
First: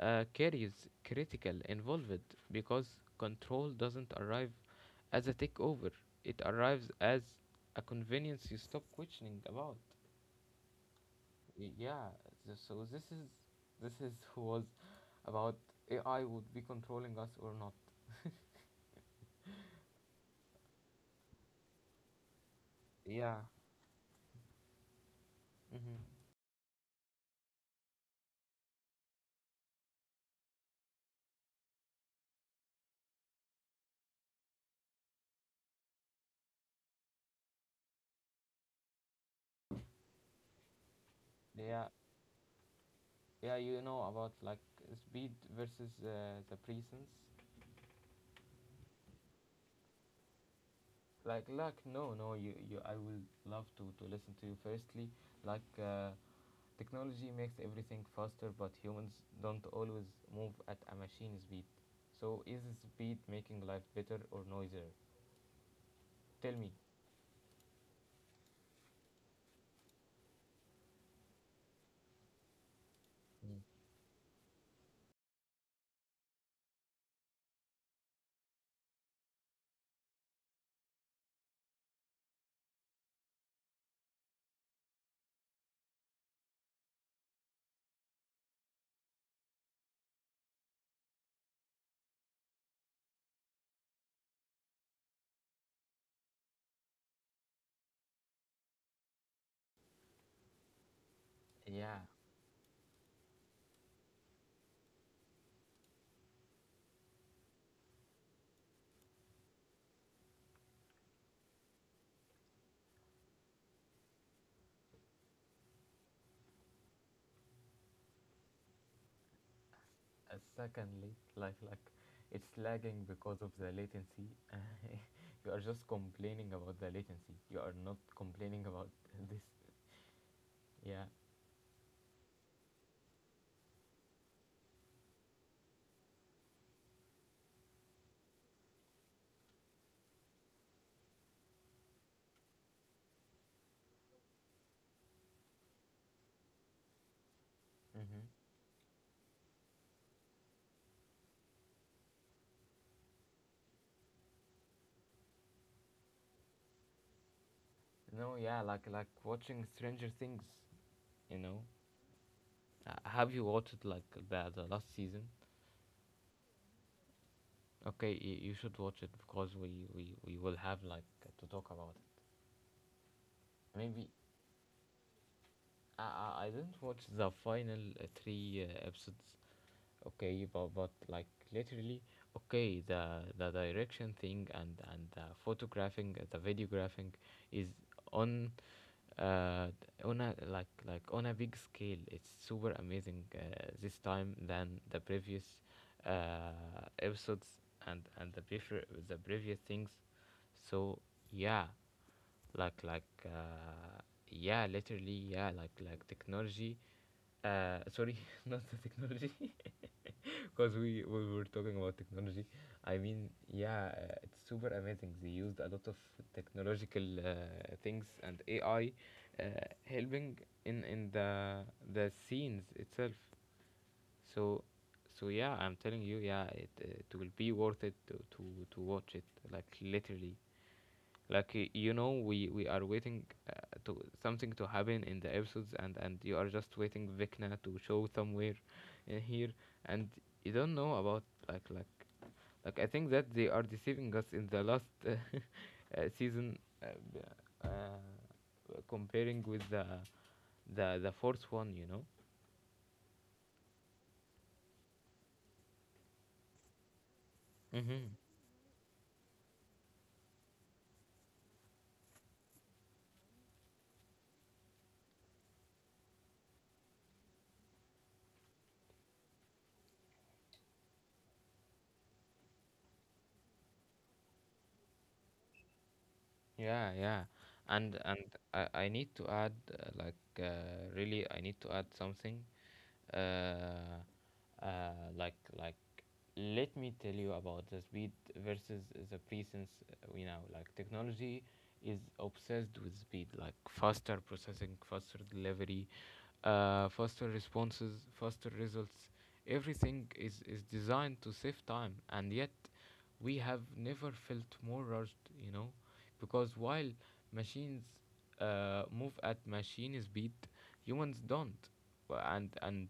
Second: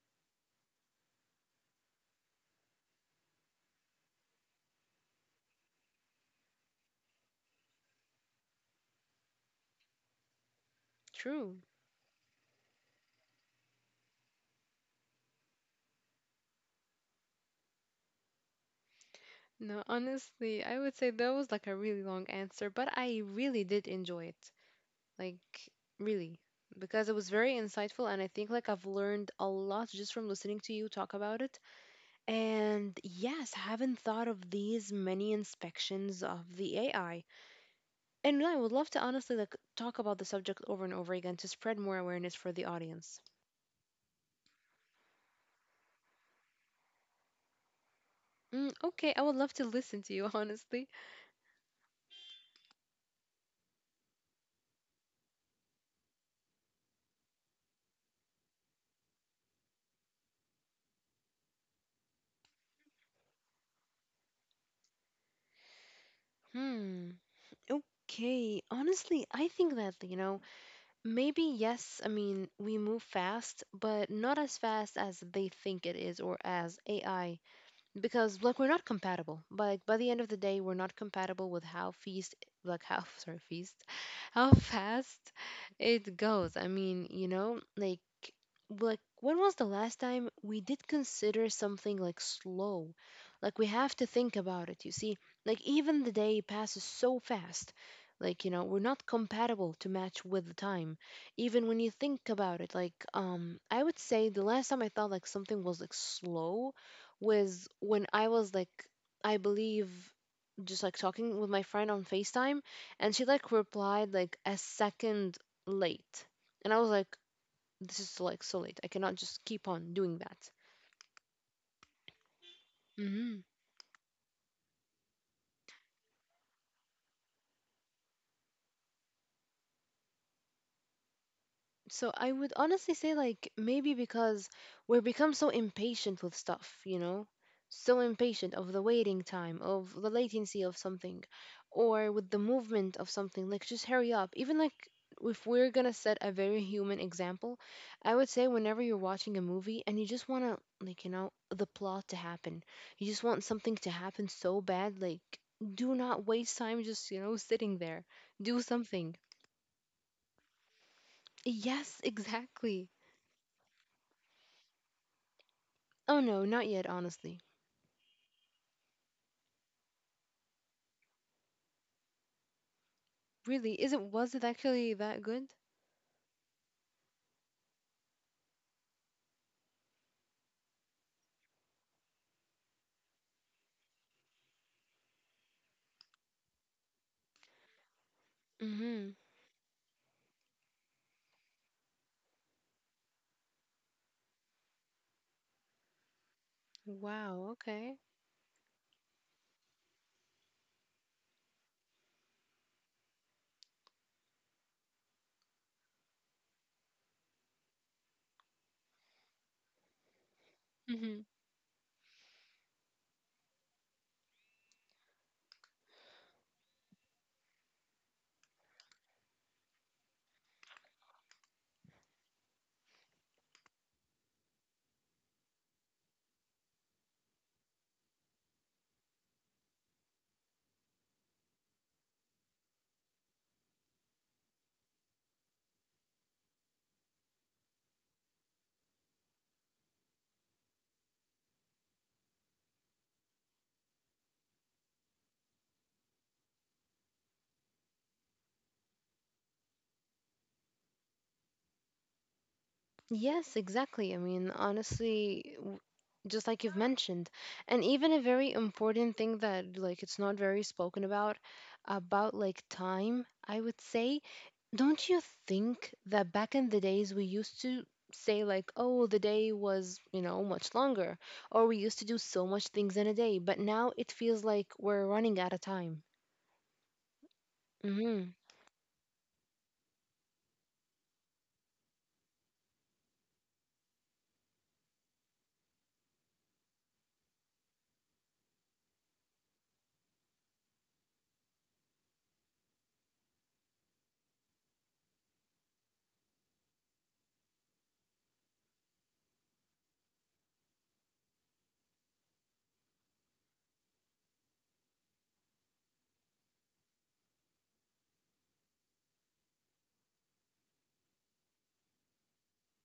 A: curious, critical, involved because control doesn't arrive as a takeover. It arrives as a convenience you stop questioning about.
B: True.
A: Yeah, so this is was about AI would be controlling us or not.
B: No, honestly, I would say that was like a really long answer, but I
A: Yeah.
B: really did enjoy it. Like,
A: Mm-hmm.
B: really. Because it was very insightful, and I think like I've learned a lot just from listening to you talk about it. And yes, I haven't thought of these many inspections of the AI. And no, I would love to honestly like talk about the subject over and over again to spread
A: Yeah.
B: more awareness for the audience.
A: Yeah, you know about like speed versus the presence.
B: Mm, okay, I would love to listen to you, (laughs) honestly.
A: Like no no you, you I will love to listen to you firstly. Like uh, Technology makes everything faster but humans don't always move at a machine speed. So is speed making life better or noisier? Tell me.
B: Hmm. Okay, honestly, I think that, you know, maybe yes, I mean, we move fast, but not as fast as they think it is or as AI, because like we're not compatible, like by the end of the day we're not compatible with how feast like how (laughs) sorry feast how fast it goes. I mean, like when was the last time we did consider something like slow? Like we have to think about it, you see. Like even the day passes so fast. Like, we're not compatible to match with the time. Even when you
A: Yeah.
B: think about it, like I would say the last time I thought like something was like slow was when I was like, I believe, just like talking with my friend on FaceTime, and she like replied like a second late. And I was like, this is like so late. I cannot just keep on doing that.
A: Secondly, like it's lagging because of the latency. (laughs) You are just complaining about the latency. You are not complaining about (laughs) this. Yeah.
B: So I would honestly say like maybe because we've become so impatient with stuff, you know? So impatient of the waiting time, of the latency of something, or with the movement of something. Like just hurry up. Even like if we're gonna set a very human example, I would
A: Mm-hmm.
B: say whenever you're watching a movie and you just wanna like, the plot to happen. You just want something to happen so bad, like do not waste time just, sitting there.
A: No.
B: Do
A: Yeah. Like
B: something.
A: watching Stranger Things. You know.
B: Yes, exactly.
A: Have you watched like the last season?
B: Oh no, not yet, honestly.
A: Okay, you should watch it because we will have like to talk about it.
B: Really, is it
A: Maybe
B: was it actually that good?
A: I I didn't watch the final three episodes okay but like literally okay the direction thing and the photographing the videographing is on
B: Mm-hmm.
A: uh on a like on a big scale. It's super amazing this time than the previous episodes
B: Wow, okay.
A: and the previous things. So yeah, like like uh yeah, literally, yeah, like technology sorry (laughs) not the technology (laughs) (laughs) because
B: Mm-hmm.
A: we were talking about technology. I mean yeah, it's super amazing. They used a lot of technological things, and AI uh, helping in the scenes itself. So so yeah, I'm telling you, yeah, it will be worth it to to watch it, like literally. Like you know, we are waiting uh, to something to happen in the episodes, and you are just waiting Vikna to show somewhere in here, and you don't know about like like like I think that they are deceiving us in the last (laughs) season b- comparing with the fourth one, you know.
B: Yes, exactly. I mean, honestly, just like you've mentioned, and even
A: Mm-hmm.
B: a very important thing that like it's not very spoken about like time, I would say. Don't you think that back in the days we used to say like, oh, the day was, much longer, or we used to do so much things in a day, but now it feels like we're running out of time.
A: Yeah, yeah, and
B: Mm-hmm.
A: I need to add like uh, really I need to add something, uh, uh, like let me tell you about the speed versus the presence. You know, like technology is obsessed with speed, like faster processing, faster delivery, faster responses, faster results. Everything is designed to save time, and yet we have never felt more rushed. You know because while machines move at machine speed, humans don't. And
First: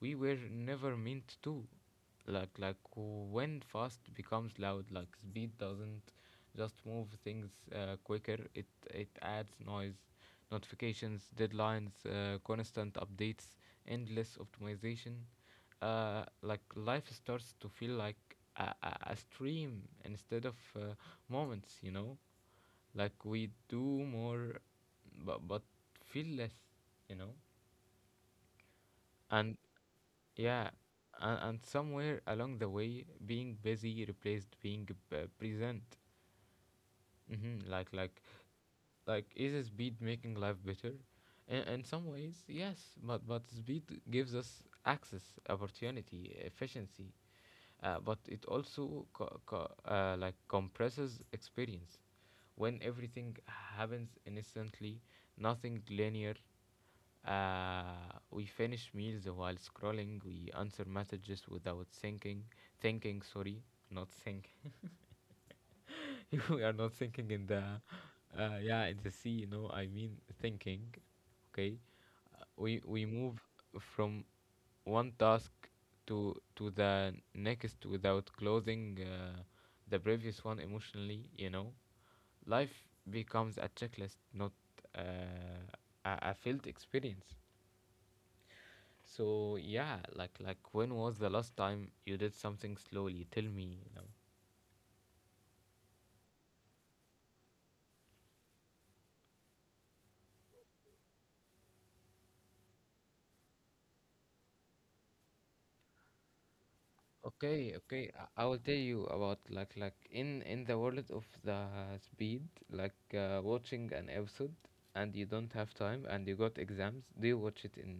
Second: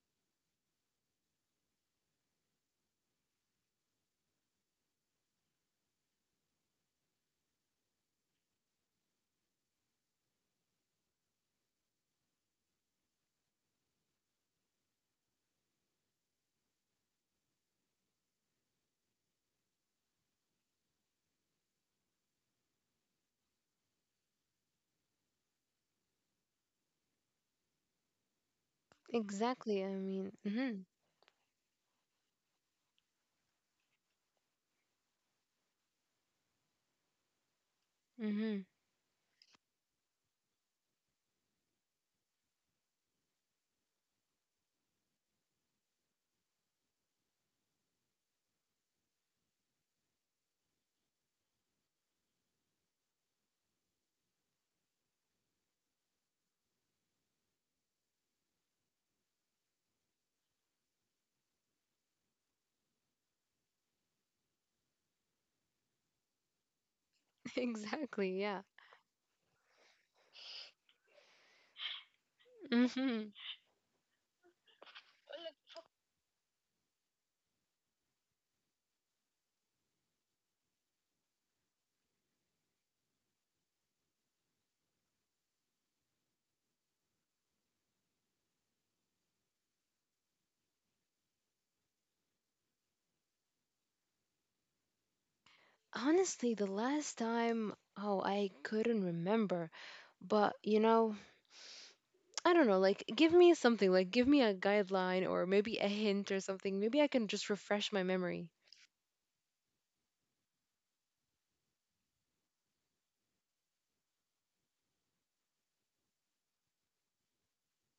A: we were never meant to. Like when fast becomes loud, like speed doesn't just move things quicker. It adds noise, notifications, deadlines, constant updates, endless optimization. Like life starts to feel like a stream instead of moments. You know, like we do more but feel less, you know. And
B: Exactly. I mean,
A: yeah,
B: mm-hmm.
A: and somewhere along the way being busy replaced being present. Hmm,
B: Mm-hmm.
A: like is a speed making life better? In some ways yes, but speed gives us access, opportunity, efficiency, but it also like compresses experience. When everything happens instantly, nothing linear, uh, we finish meals while scrolling, we answer messages without thinking. Thinking, sorry, not think. (laughs) We are not thinking in
B: (laughs)
A: the
B: Exactly. Yeah.
A: yeah, in the sea, you know, I mean thinking, okay. We move
B: Mm-hmm.
A: from one task to the next without closing the previous one emotionally, you know. Life becomes a checklist, not uh, a felt experience. So yeah, like when was the last time you did something slowly? Tell me.
B: Honestly, the last time, oh, I couldn't remember. But, you know, I don't know. Like, give me something. Like, give me a guideline or maybe a hint or something. Maybe I can just
A: Okay,
B: refresh my
A: okay. I
B: memory.
A: will tell you about like in the world of the speed, like watching an episode and you don't have time and you got exams. Do you watch it in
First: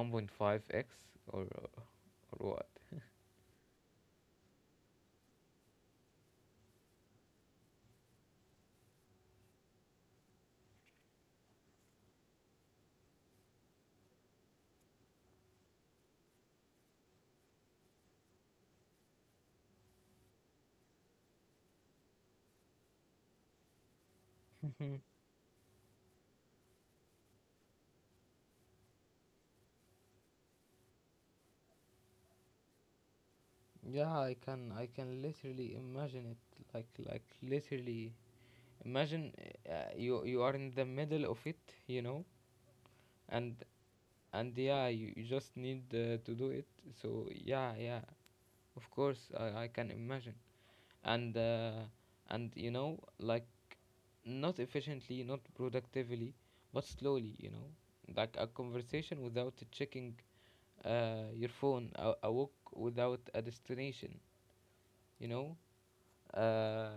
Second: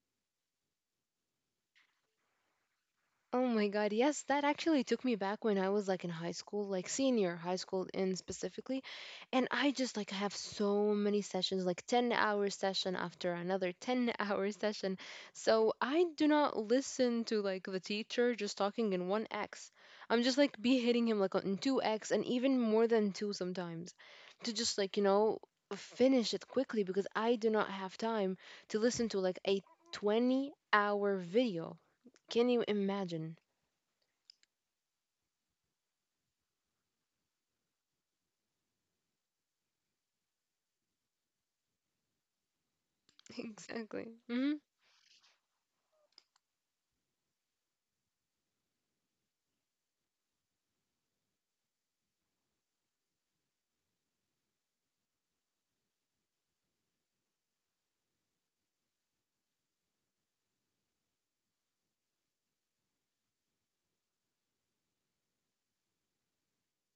A: 1.5x or or what?
B: Oh my God, yes, that actually took me back when I was like in high school, like senior high school in specifically. And I just like have so many sessions, like 10-hour session after another 10 (laughs) hour session. So I do not listen to like the teacher just talking in 1x. I'm just like be hitting him like on 2x and even more than 2 sometimes to just like, finish it quickly because I do not have time to listen to like a 20-hour video. Can you imagine?
A: Yeah, I can literally imagine it like literally. Imagine you you are in the middle of it, you know,
B: (laughs)
A: and
B: Exactly. Hmm.
A: and yeah you just need to do it. So yeah, yeah, of course, I can imagine. And and you know like not efficiently, not productively, but slowly, you know. Like a conversation without checking your phone, a walk without a destination, you know, uh,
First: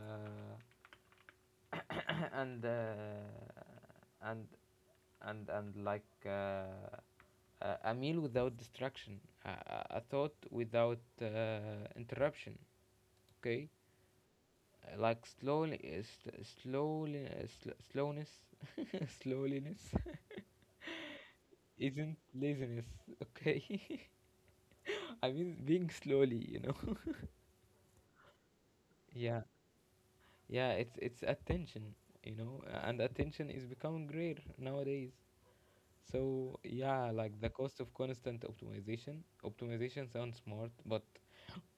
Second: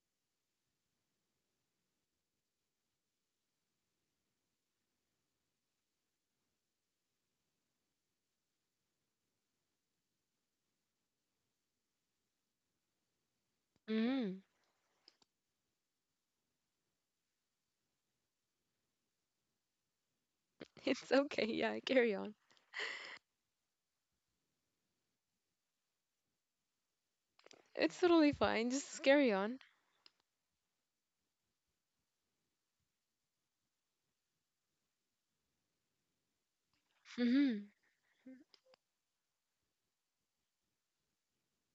A: and and and like uh, a meal without distraction, a a thought without interruption. Okay.
B: Hmm.
A: Like slowly, slowly, slowness, (laughs) slowliness
B: It's okay.
A: (laughs)
B: Yeah,
A: isn't
B: carry on.
A: laziness. Okay, (laughs) I mean being slowly, you know.
B: It's totally fine. Just carry
A: (laughs) Yeah,
B: on.
A: yeah, it's attention, you know, and attention is becoming rare nowadays. So yeah, like the
B: Hmm.
A: cost of constant optimization. Optimization sounds smart, but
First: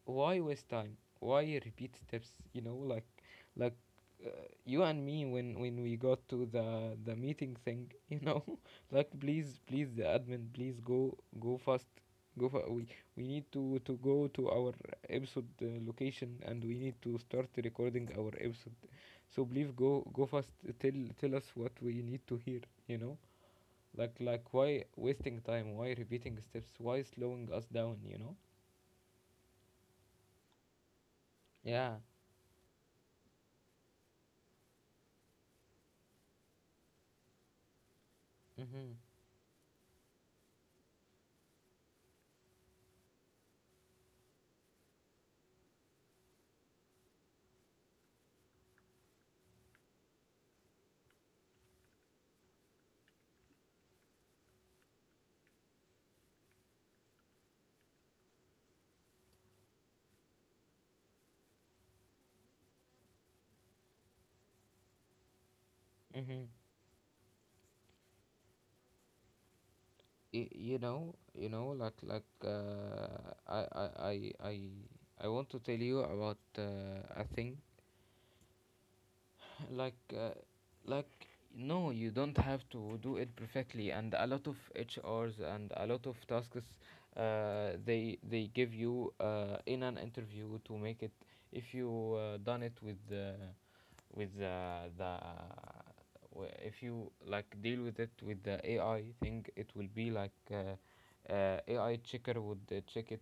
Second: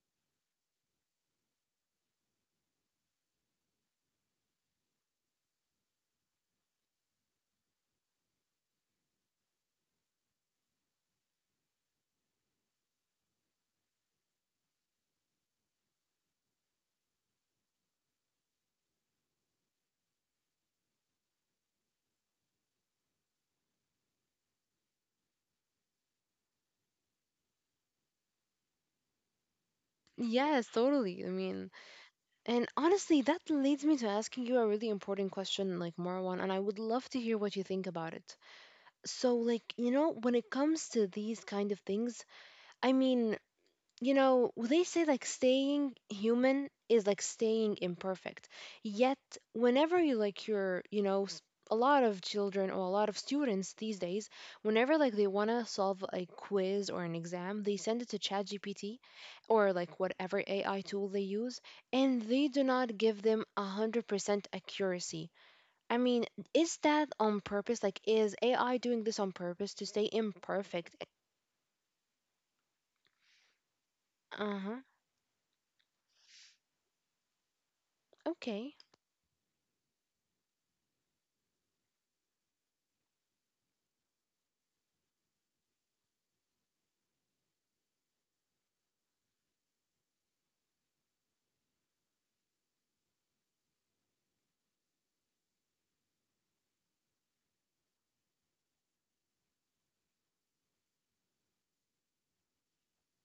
A: why waste time? Why repeat steps? You know, like like uh, you and me when we got to the meeting thing. (laughs) You know, like please please the admin, please go go fast. Go for We need to go to our episode location and we need to start recording our episode. So please go go fast. Tell tell us what we need to hear. You know, like why wasting time? Why repeating steps? Why slowing us down? You know?
B: Yes, totally. I mean,
A: Yeah.
B: and honestly, that leads me to asking you a really important question, like Marwan, and I would love to hear what you think about it.
A: Mm-hmm.
B: So, like, when it comes to these kind of things, I mean, well, they say like staying human is like staying imperfect. Yet, whenever you like your, you know, s- a lot of children or a lot of students these days, whenever like they want to solve a quiz or an exam, they send it to ChatGPT or like whatever AI tool they use, and they do not give them 100% accuracy. I mean,
A: Mm-hmm.
B: is that on purpose? Like, is AI doing this on purpose to stay
A: You
B: imperfect?
A: know, you know, I, I i
B: Uh
A: i
B: huh.
A: i want to tell you about a thing.
B: Okay.
A: (laughs) like uh, like no, you don't have to do it perfectly, and a lot of H Rs and a lot of tasks they give you in an interview to make it. If you done it with if you like deal with it with the AI thing, it will be like AI checker would check it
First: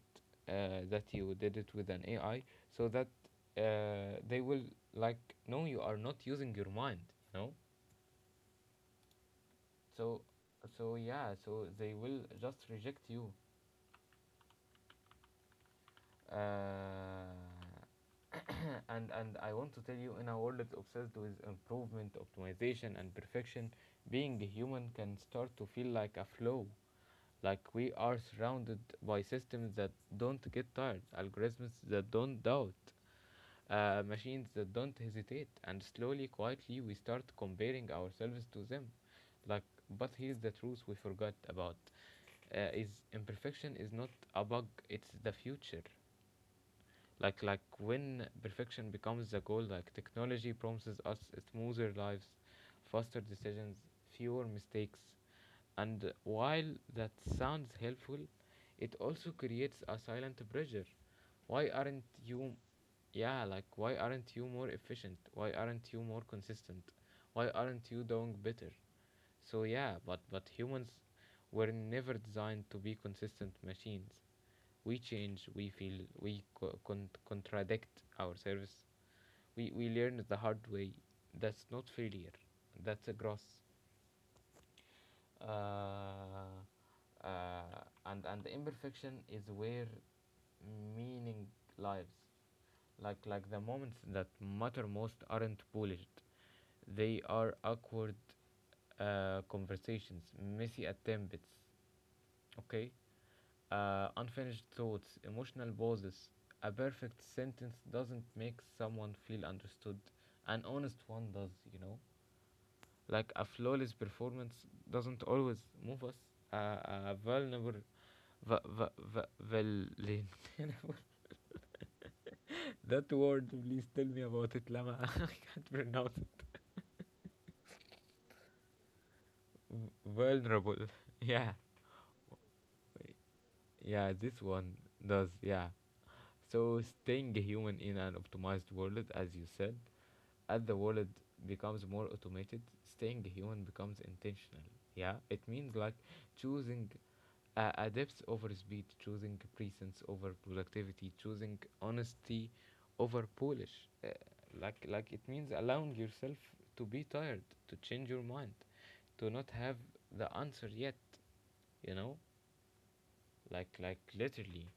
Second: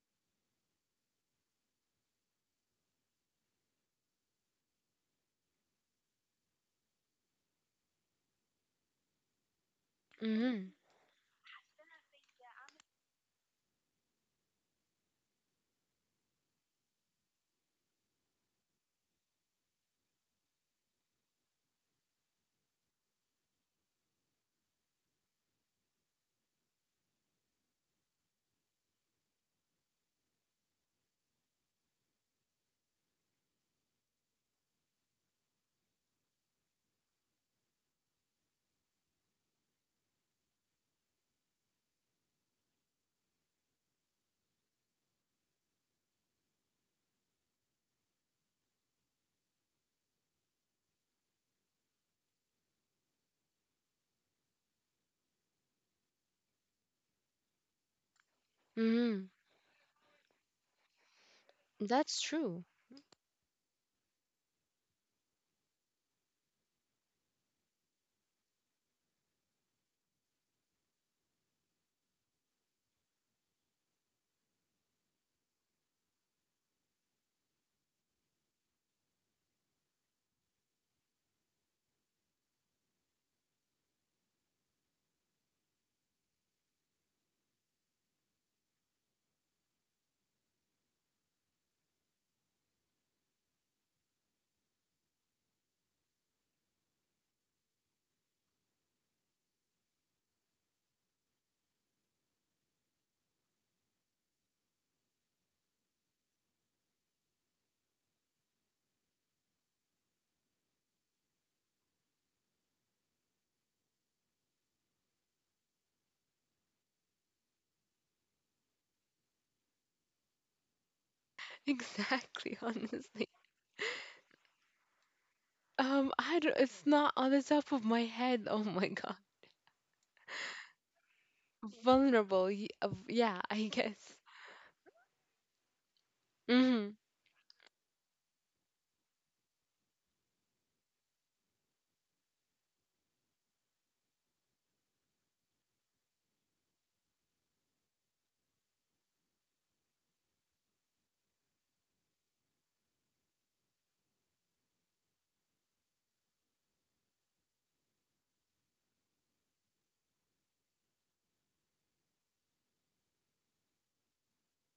A: that you did it with an AI, so that they will like no, you are not using your mind, you know. So
B: Mm
A: so yeah, so they will just reject you, uh, (clears throat) and I want to tell you, in a world obsessed with improvement, optimization, and perfection, being a human can start to feel like a flow. Like we are surrounded by systems that don't get tired, algorithms that don't doubt, machines that don't hesitate, and slowly, quietly, we start comparing ourselves to them. Like, but here's the truth we forgot about: is imperfection is not a bug; it's the future. Like when perfection becomes the goal, like technology promises us smoother lives, faster decisions, fewer mistakes, and while that sounds helpful,
B: hmm.
A: it
B: Mm
A: also
B: hmm.
A: creates a silent pressure. Why aren't
B: That's
A: you?
B: true. (laughs)
A: Yeah, like why aren't you more efficient, why aren't you more consistent, why aren't you doing better? So yeah, but humans were never designed to be consistent machines. We change, we feel, we contradict ourselves, we learn the hard way. That's not failure, that's a growth. uh, and the imperfection is where meaning lives. Like the moments that matter most aren't polished, they are awkward conversations, messy attempts, okay, unfinished thoughts, emotional pauses. A perfect sentence doesn't make someone feel understood. An honest one does, you know? Like a flawless performance doesn't always move us. A vulnerable. V. V. V. Vulnerable.
B: Exactly,
A: (laughs) That
B: honestly.
A: word, please tell me about it, Lama. (laughs) I can't pronounce
B: I
A: it.
B: don't, it's not on the top of my head. Oh my God.
A: Vulnerable. (laughs) Yeah.
B: Vulnerable. Yeah, (laughs) I
A: Yeah,
B: guess.
A: this one does. Yeah. So,
B: Mm-hmm.
A: staying a human in an optimized world, as you said, as the world becomes more automated, staying a human becomes intentional. Yeah, it means like choosing a depth over speed, choosing presence over productivity, choosing honesty over polish. Uh, like it means allowing yourself to be tired, to change your mind, to not have the answer yet. You know, like literally.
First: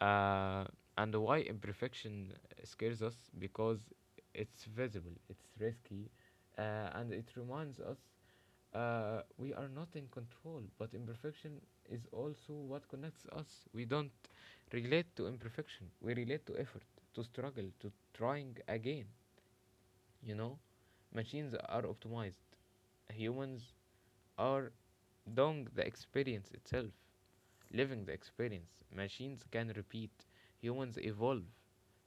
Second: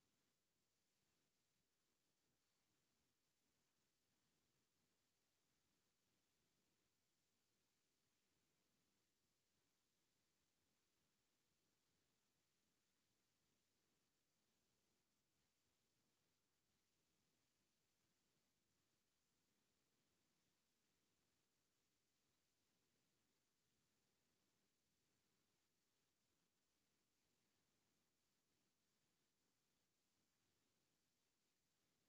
A: Uh, and why imperfection scares us, because it's visible, it's risky, and it reminds us we are not in control. But imperfection is also what connects us. We don't relate to imperfection, we relate to effort, to struggle, to trying again. You know, machines are optimized, humans are doing the experience itself, living the experience. Machines can repeat, humans evolve.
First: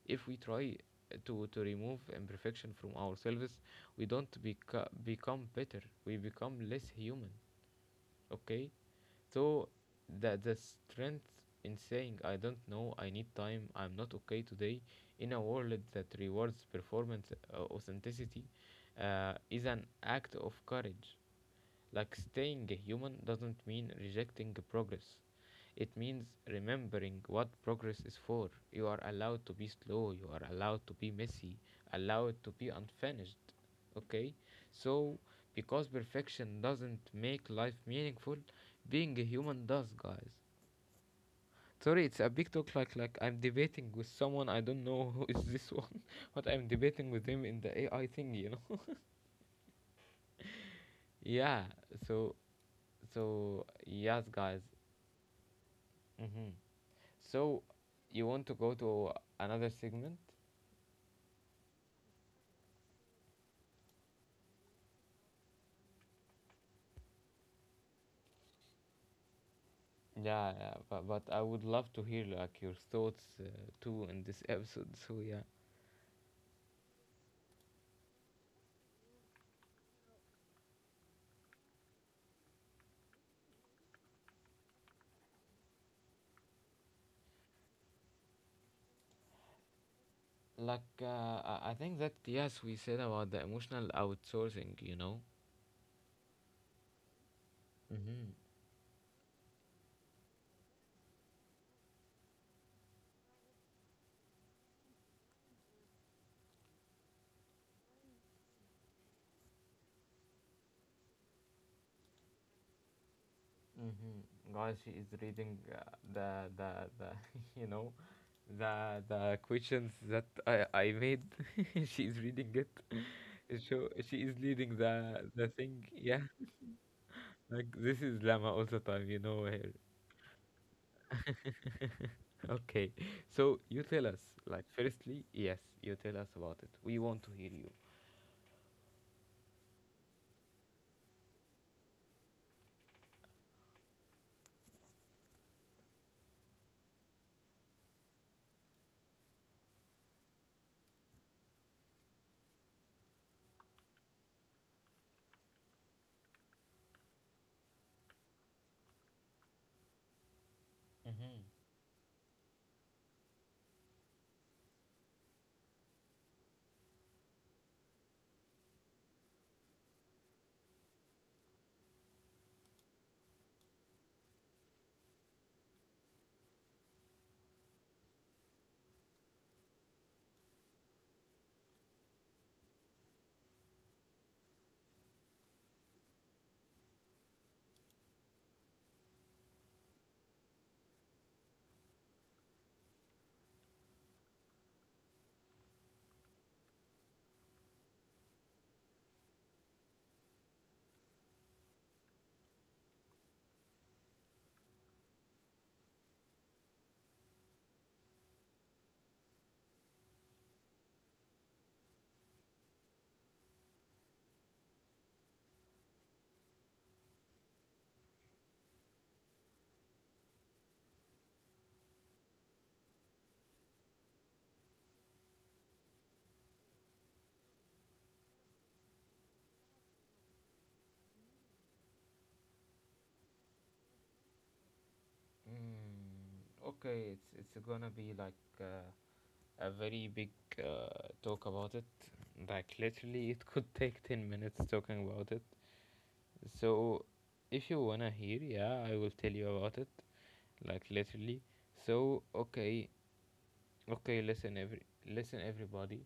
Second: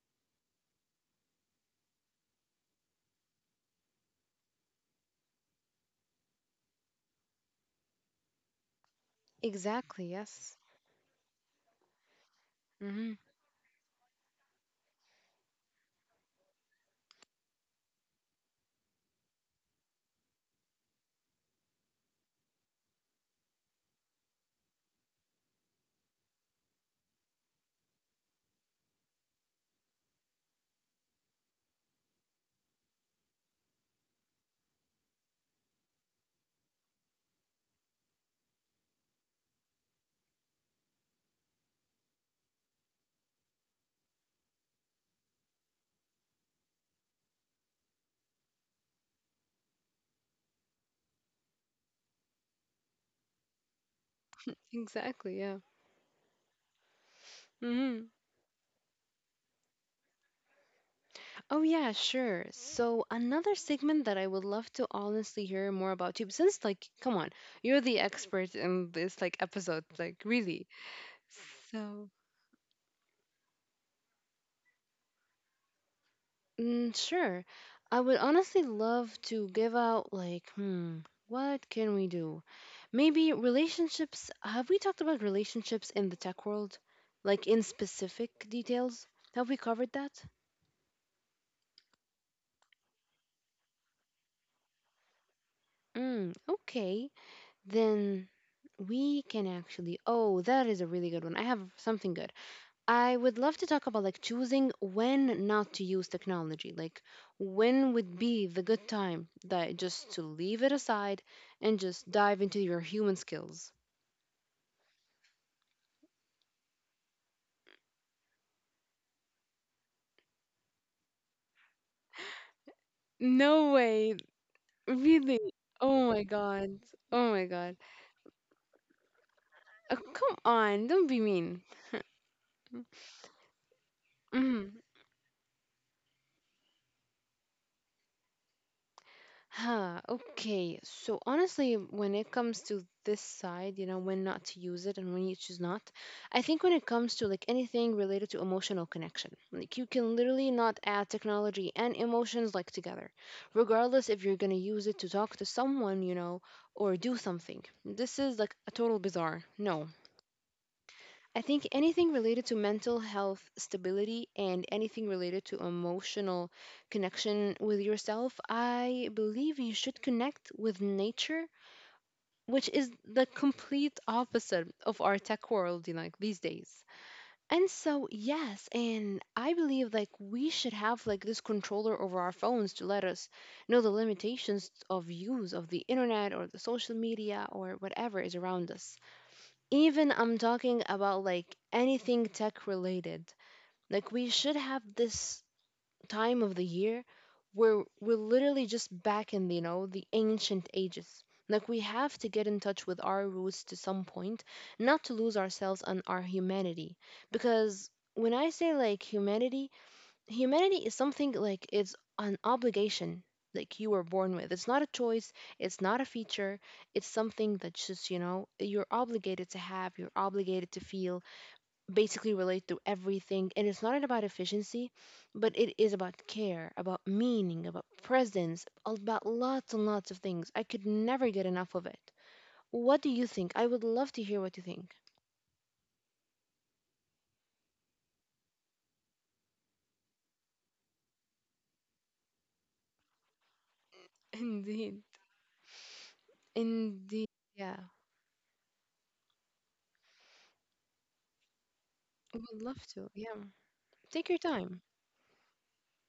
A: If we try to remove imperfection from ourselves, we don't become better, we become less human. Okay? So,
B: Exactly,
A: the
B: yes.
A: strength in saying, I don't know,
B: Hmm.
A: I need time, I'm not okay today, in a world that rewards performance authenticity, is an act of courage. Like staying human doesn't mean rejecting progress. It means remembering what progress is for. You are allowed to be slow, you are allowed to be messy, allowed to be unfinished. Okay? So, because perfection doesn't make life meaningful, being a human does, guys. Sorry, it's a big talk. Like, I'm debating with someone. I don't know (laughs) who is this one, (laughs) but I'm debating with him in the AI thing. You know? (laughs) Yeah. So, so, yes, guys.
B: Exactly, yeah.
A: Mm-hmm. So,
B: Mm-hmm.
A: you want to go to another segment?
B: Oh, yeah, sure. So, another segment that I would love to honestly hear more about you, since, like, come on, you're the expert in this, like, episode, like,
A: Yeah,
B: really.
A: yeah, but I would love to
B: So,
A: hear like your thoughts too in this (laughs) episode. So yeah,
B: Sure. I would honestly love to give out, like, what can we do? Maybe relationships. Have we talked about relationships in the tech world? Like, in specific details? Have we covered that?
A: like I think that yes, we said about the emotional outsourcing. You know.
B: Mm, okay. Then
A: Mm-hmm.
B: we can actually. Oh, that is a really good one. I have something good. I would love to talk about like choosing when not to use technology. Like when would be the good time that just to leave it aside and just dive into your human skills.
A: Mm-hmm. Guys, she is reading the the the (laughs) you know the questions that I made. (laughs) She is reading it. (laughs)
B: No
A: So
B: way.
A: she is leading the
B: Really?
A: the thing.
B: Oh
A: Yeah,
B: my god. Oh my
A: like
B: god.
A: this is Lama all the time. You know her.
B: Oh, come on. Don't be mean.
A: (laughs) Okay, so you tell us, like,
B: Hmm.
A: firstly, yes, you tell us about it. We want to hear you.
B: Huh, okay. So honestly, when it comes to this side, when not to use it and when you choose not, I think when it comes to like anything related to emotional connection, like you can literally not add technology and emotions like together, regardless if you're gonna use it to talk to someone, or do something. This is like a total bizarre. No,
A: Mm-hmm.
B: I think anything related to mental health stability and anything related to emotional connection with yourself, I believe you should connect with nature, which is the complete opposite of our tech world, like these days. And so, yes, and I believe like we should have like this controller over our phones to let us know the limitations of use of the internet or the social media or whatever is around us, even I'm talking about like anything tech related. Like we should have this time of the year where we're literally just back in, the ancient ages. Like we have to get in touch with our roots to some point, not to lose ourselves and our humanity. Because when I say like humanity, humanity is something like it's an obligation, like you were born with, it's not a choice, it's not a feature, it's something that's just you're obligated to have, you're obligated to feel, basically relate to everything, and it's not about efficiency, but it is about care, about meaning, about presence, about lots and lots of things. I could never get enough of it. What do you think? I would love to hear what you think.
A: Mm, okay, it's gonna be like uh, a very big talk about it. Like literally, it could (laughs) take
B: (laughs)
A: 10 minutes
B: indeed
A: talking about it. So,
B: indeed.
A: if
B: Yeah,
A: you wanna hear, yeah, I will tell you about it. Like literally. So
B: I would love
A: okay,
B: to, yeah,
A: Okay,
B: take your
A: listen
B: time.
A: every Listen, everybody.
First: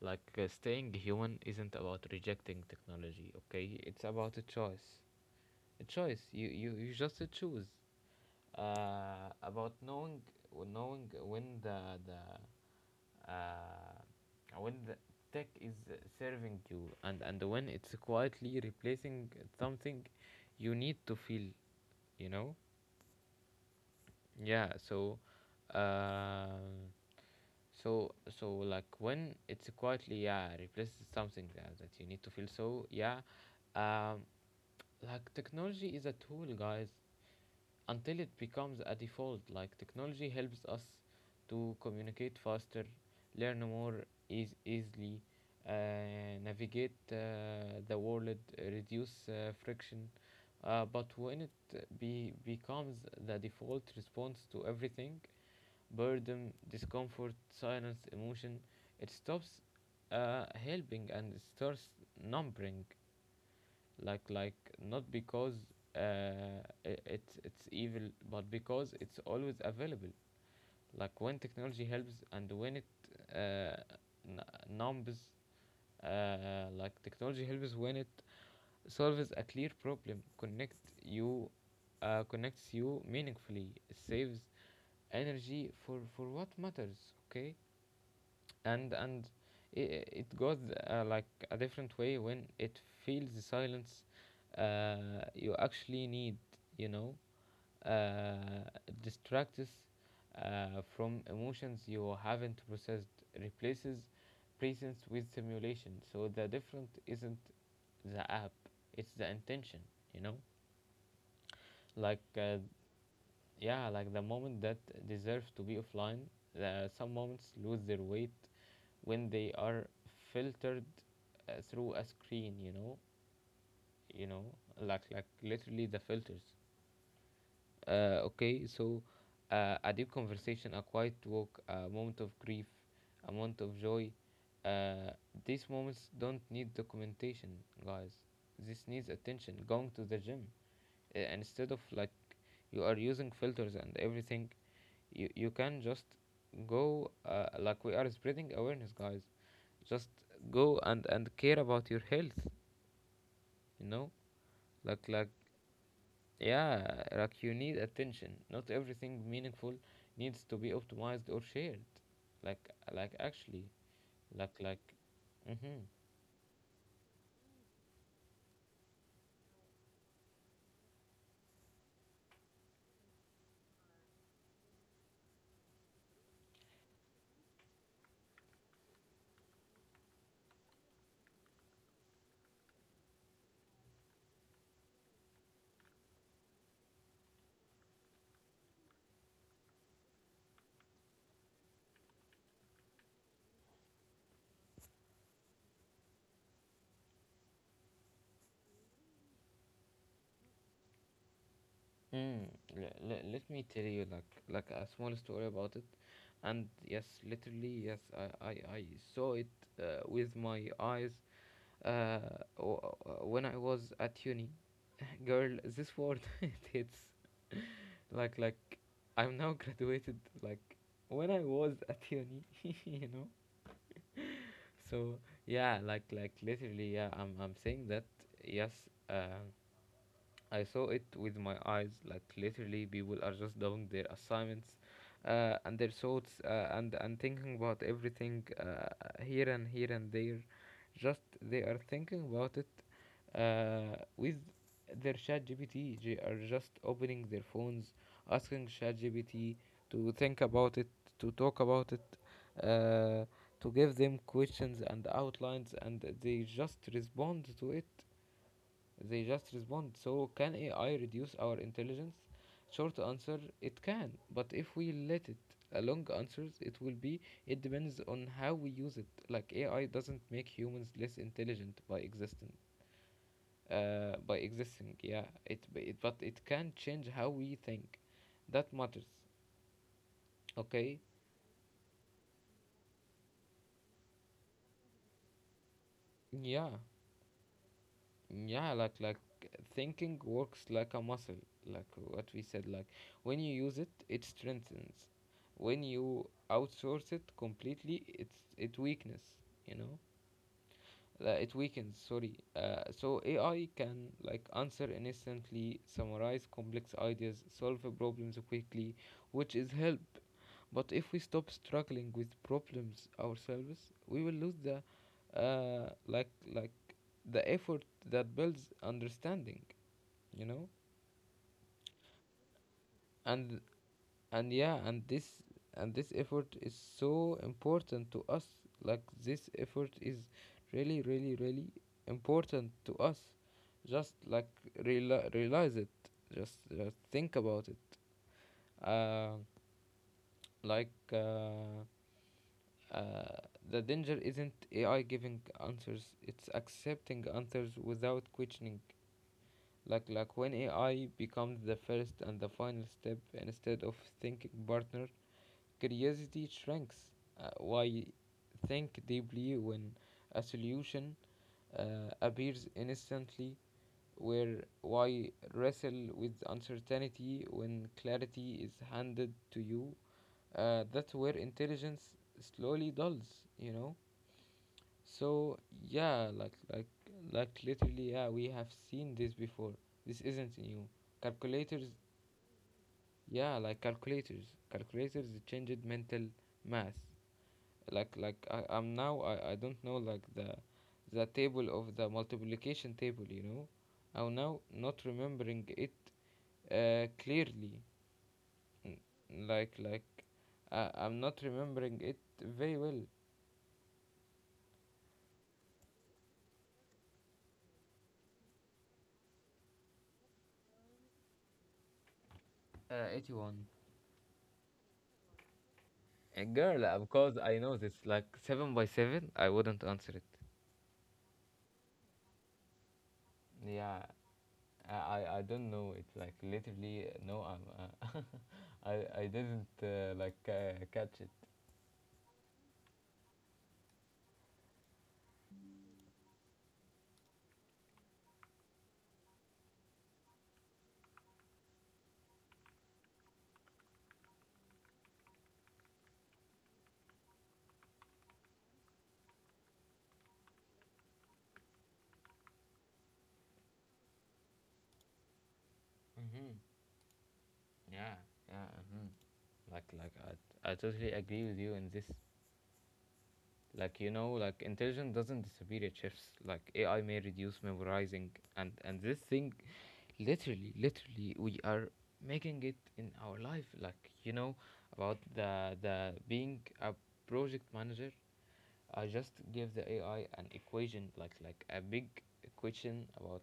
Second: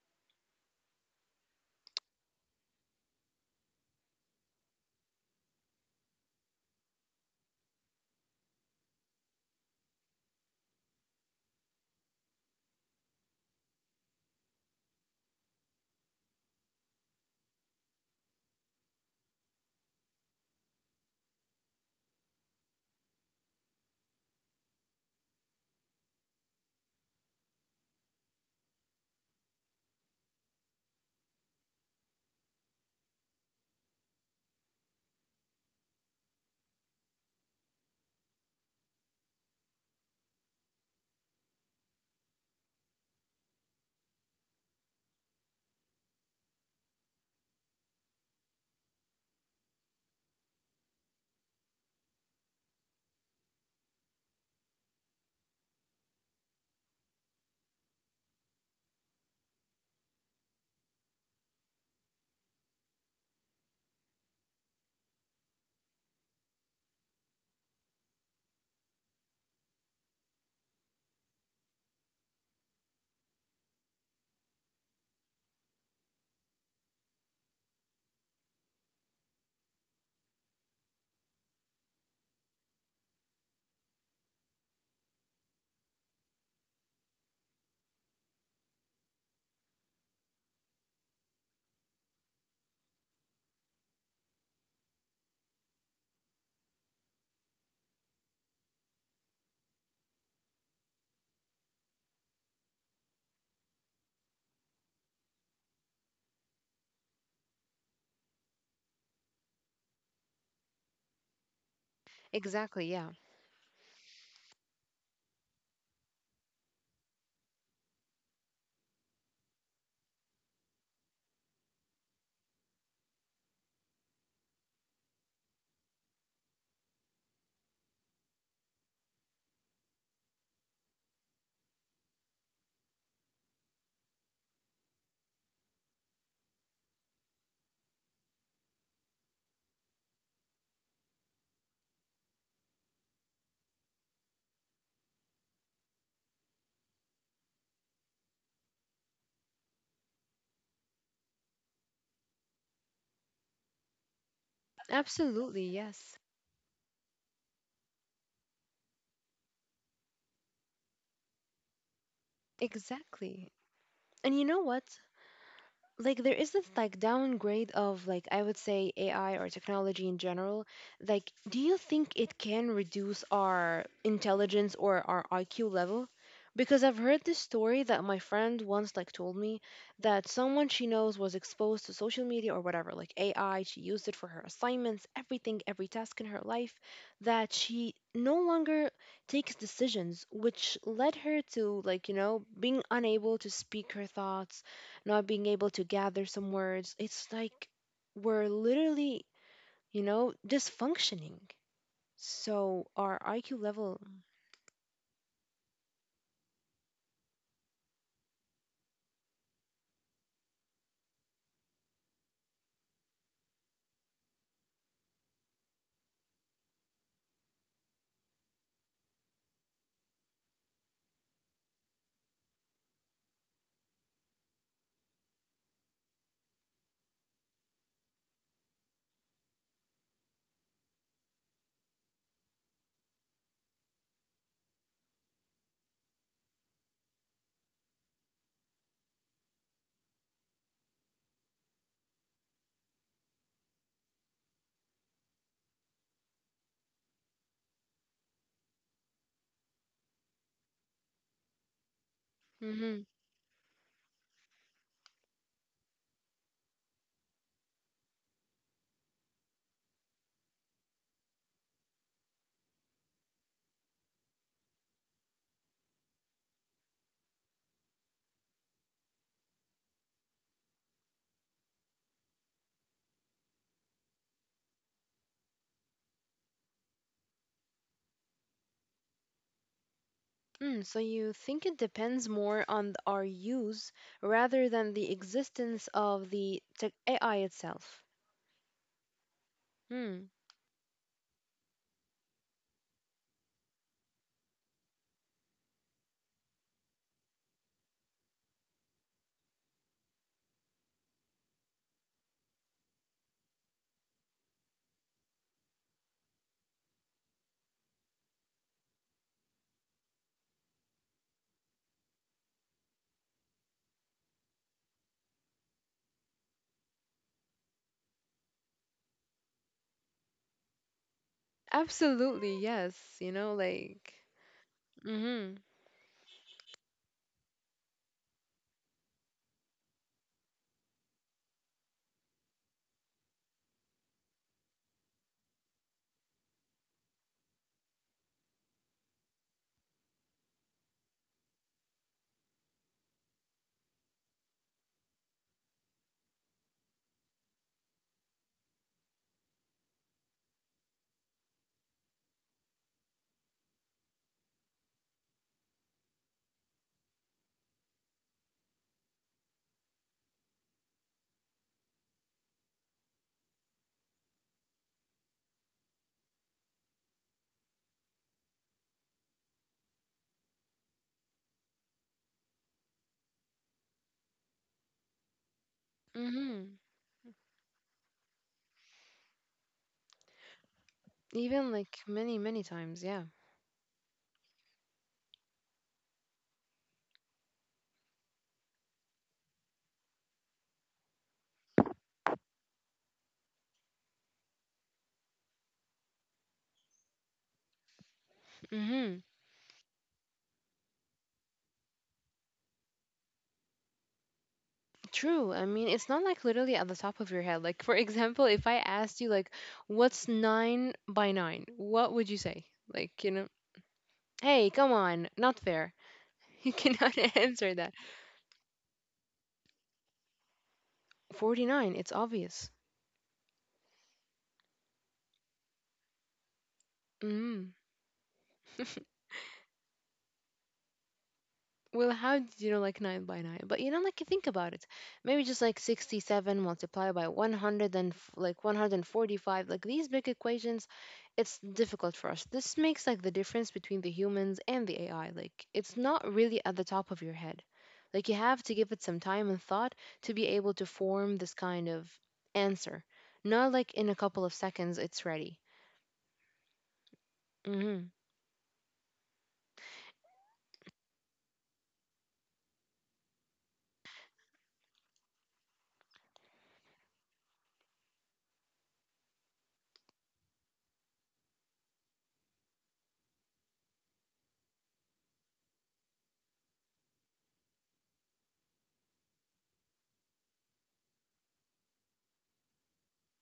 A: Like staying human isn't about rejecting technology, okay? It's about a choice. A choice. You just choose. About knowing, when the uh, the tech is serving you, and when it's quietly replacing something you need to feel, you know? yeah so um when it's quietly, yeah, replaces something that you need to feel. Um like technology is a tool, guys, until it becomes a default. Like technology helps us to communicate faster, learn more easily, uh, navigate the world, reduce friction. But when it becomes the default response to everything — boredom, discomfort, silence, emotion — it stops helping and starts numbing. Like, like Not because uh, it's evil, but because it's always available. Like when technology helps and when it uh, n- numbs. Like technology helps when it solves a clear problem, connects you meaningfully, saves energy for what matters. Okay. And it goes like a different way when it feels the silence you actually need, you know uh, distracts uh, from emotions you haven't processed, replaces presence with simulation. So the different isn't the app, it's the intention, you know? Like,
B: Exactly, yeah.
A: yeah, like the moment that deserves to be offline, some moments lose their weight when they are filtered through a screen, you know? You know, like literally, the filters. Okay, so, a deep conversation, a quiet walk, a moment of grief, a moment of joy. Uh, these moments don't need documentation, guys. This needs attention. Going to the gym, and instead of like you are using filters and everything, you can just go. Like we are spreading awareness, guys. Just go and care about your health. You know, like
B: Absolutely, yes.
A: yeah, like you need attention. Not everything meaningful needs to be optimized or shared. Like, like,
B: Exactly.
A: actually.
B: And you
A: like,
B: know
A: like,
B: what?
A: mm-hmm.
B: Like, there is this like downgrade of like, I would say, AI or technology in general. Like, do you think it can reduce our intelligence or our IQ level? Because I've heard this story that my friend once like told me that someone she knows was exposed to social media or whatever, like AI, she used it for her assignments, everything, every task in her life, that she no longer takes decisions, which led her to like, being unable to speak her thoughts, not being able to gather some words. It's like we're literally, just functioning.
A: Mm,
B: So our
A: Let
B: IQ
A: me tell
B: level.
A: you like a small story about it, and yes, literally, yes, I saw it with my eyes, uh, when I was at uni. Girl, this word (laughs) it hits. Like, I'm now graduated, like when I was at uni, (laughs) you know. So yeah, like literally, yeah, I'm saying that yes, um I saw it with my eyes, like literally people are just doing their assignments and their thoughts, and thinking about everything, here and here and there. Just they are thinking about it with their ChatGPT. They are just opening their phones, asking ChatGPT to think about it, to talk about it,
B: Hmm.
A: uh, to give them questions and outlines, and they just respond to it, they just respond. So, can AI reduce our intelligence? Short answer, it can. But if we let it, a long answers, it will be, it depends on how we use it. Like, AI doesn't make humans less intelligent by existing. By existing, yeah. But it can change how we think. That matters.
B: Mm,
A: Okay?
B: so you think it depends more on our use rather than the existence of the
A: Yeah.
B: tech AI itself.
A: yeah like like Thinking
B: Hmm.
A: works like a muscle. Like what we said. Like when you use it, it strengthens. When you outsource it completely, it's it weakness, you know. It weakens, sorry. So AI can like answer instantly, summarize complex ideas, solve problems quickly, which is help. But if we stop struggling with problems ourselves, we will lose the like the effort that builds understanding, you know.
B: Absolutely, yes. You know,
A: and
B: like.
A: and yeah,
B: Mm-hmm.
A: and this effort is so important to us. Like this effort is really, really, really important to us. Just like realize it. Just think about it. uh, like uh, uh, the danger isn't AI giving answers, it's accepting answers without questioning. Like when AI becomes the first and the final step instead of thinking partner, curiosity shrinks. Why think deeply when a solution appears instantly? Where Why wrestle with uncertainty when clarity is handed to you? That's where intelligence slowly dulls. You know. So yeah, like
B: Mm-hmm.
A: like like literally, yeah, we have seen this before. This isn't new.
B: Even
A: Calculators,
B: like many, many times, yeah.
A: yeah, like calculators. Calculators changed mental math. Like, I, I'm now I don't know like the multiplication table, you know. I'm now not remembering it clearly. N-
B: Mm-hmm.
A: Like like I'm not remembering it very well.
B: True. I mean, it's not like literally at the top of your head. Like, for (laughs) example, if I asked you, like, what's nine by nine? What would you say? Like,
A: 81.
B: hey, come on, not fair.
A: A
B: (laughs) You
A: girl,
B: cannot (laughs)
A: because I
B: answer
A: know
B: that.
A: this, like, seven by seven, I wouldn't answer it.
B: 49, it's obvious.
A: Yeah, I I don't know. It's like literally, no. I'm
B: Mm.
A: (laughs) I didn't catch it.
B: Well, how did you know like 9 by 9? But like you think about it, maybe just like 67 multiplied by 100 and like 145, like these big equations, it's difficult for us. This makes like the difference between the humans and the AI. Like it's not really at the top of your head. Like you have to give it some time and thought to be able to form this kind of answer. Not like in a couple of seconds it's ready.
A: Mm-hmm.
B: Hmm.
A: Yeah, yeah. Mm-hmm. Like, I totally agree with you in this. Like, you know, like intelligence doesn't disappear, it shifts. Like AI may reduce memorizing, and this thing. Literally, literally, we are making it in our life, like you know, about the being a project manager. I just give the AI an equation, like a big equation about,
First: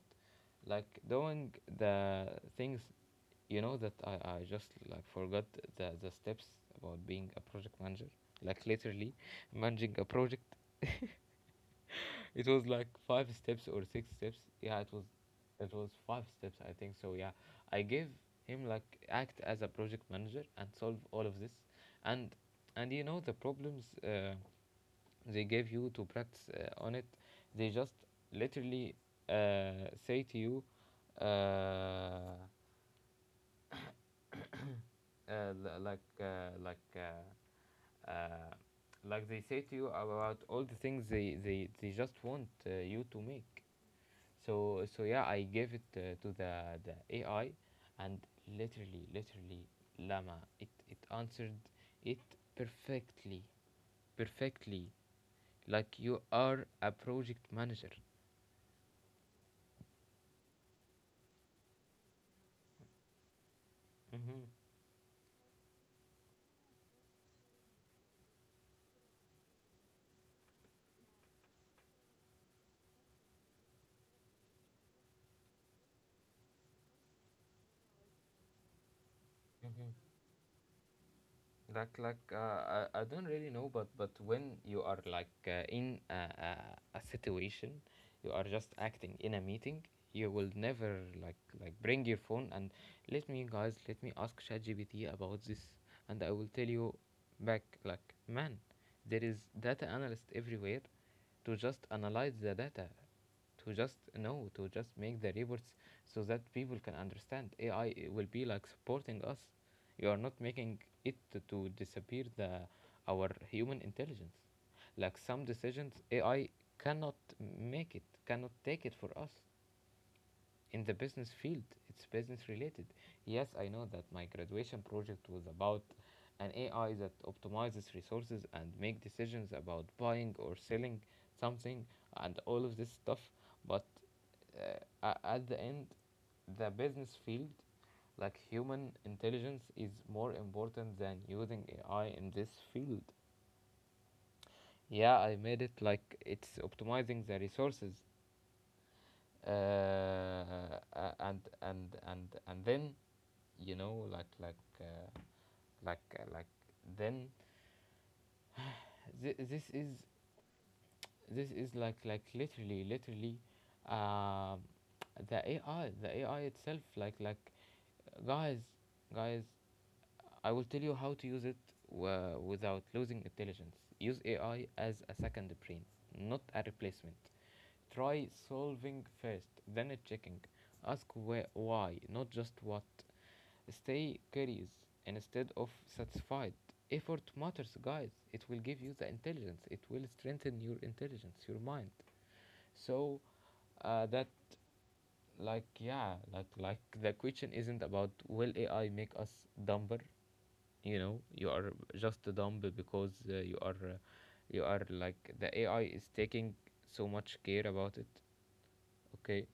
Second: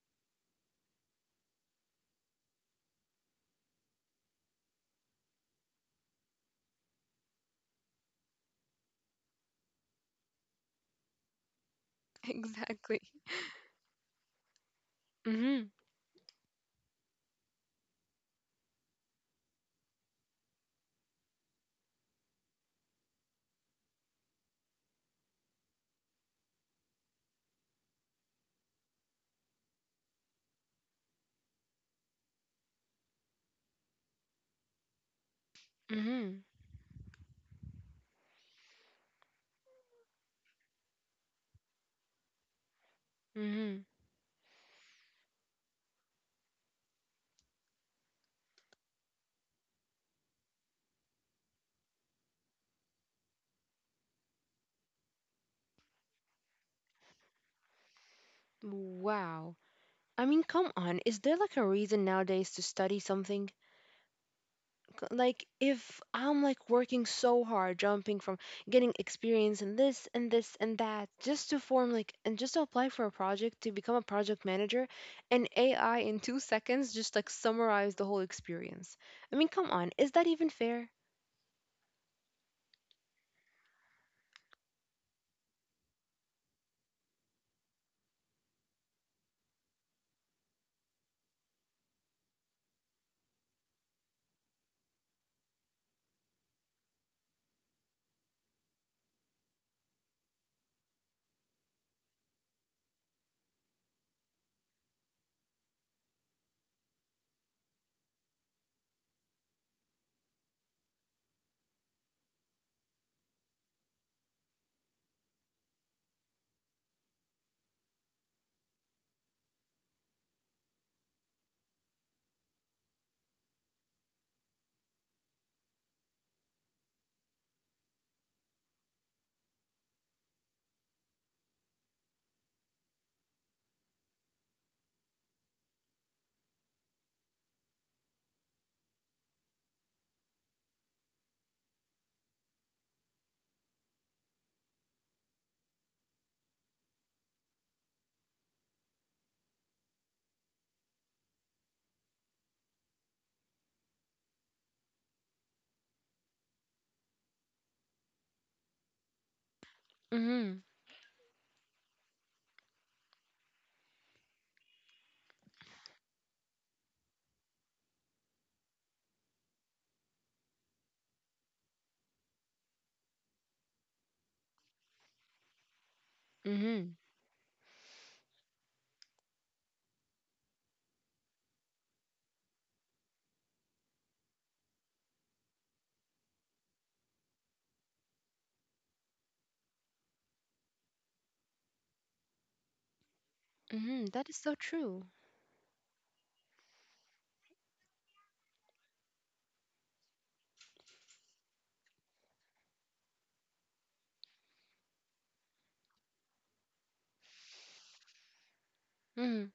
A: like, doing the things, you know, that I just like forgot the steps about being a project manager. Like literally managing a project.
B: (laughs)
A: It was like
B: Exactly.
A: five steps or six steps. Yeah, it was,
B: Mm-hmm.
A: it was five steps, I think. So yeah. I gave him, like, act as a project manager and solve all of this. And and you know the problems, they gave you to practice on it. They just literally say to you, uh, uh, li- like
B: Mm-hmm.
A: uh, like uh, uh, like they say to you about all the things they they just want, you to make.
B: Mm-hmm.
A: So yeah, I gave it to the AI, and literally, literally, llama it answered it perfectly, perfectly, like you are a project manager.
B: Wow. I mean, come on. Is there like a reason nowadays to study something?
A: Mm-hmm.
B: Like, if I'm like working so hard, jumping from getting experience in this and this and that, just to form like, and just to apply for a project to become a project manager, and AI in 2 seconds just like summarize the whole experience. I mean, come on. Is that even fair?
A: I don't really know, but when you are, like, in a situation, you are just acting in a meeting, you will never bring your phone and let me ask ChatGPT about this, and I will tell you back, like, man. There is data analyst everywhere, to just analyze the data, to just know, to just make the reports so that people can understand. AI will be like supporting us. You are not making it to disappear the our human intelligence. Like some decisions AI cannot make, it cannot take it for us in the business field. It's business related. Yes, I know that my graduation project was about an AI that optimizes resources and make decisions about buying or selling something and all of this stuff. But uh, at the end, the business field, like human intelligence, is more important than using AI in this field. Yeah, I made it like it's optimizing the resources, a- and then, you know, like uh, like then, th- this is
B: Mm
A: this is, like literally, literally, uh, the AI, itself, like, guys guys, I will tell you how to use it without losing intelligence. Use AI as a second brain, not
B: hmm. Mm
A: a
B: hmm.
A: replacement. Try solving first, then a checking. Ask where, why, not just what. Stay curious instead of satisfied. Effort matters, guys. It will give you the intelligence. It will strengthen your intelligence, your mind. So,
B: Mm hmm.
A: that
B: That is so true.
A: like yeah, like the question isn't about, will AI make us dumber? You know, you are just dumb because you are, like, the AI is taking so much care about it. Okay,
B: Mm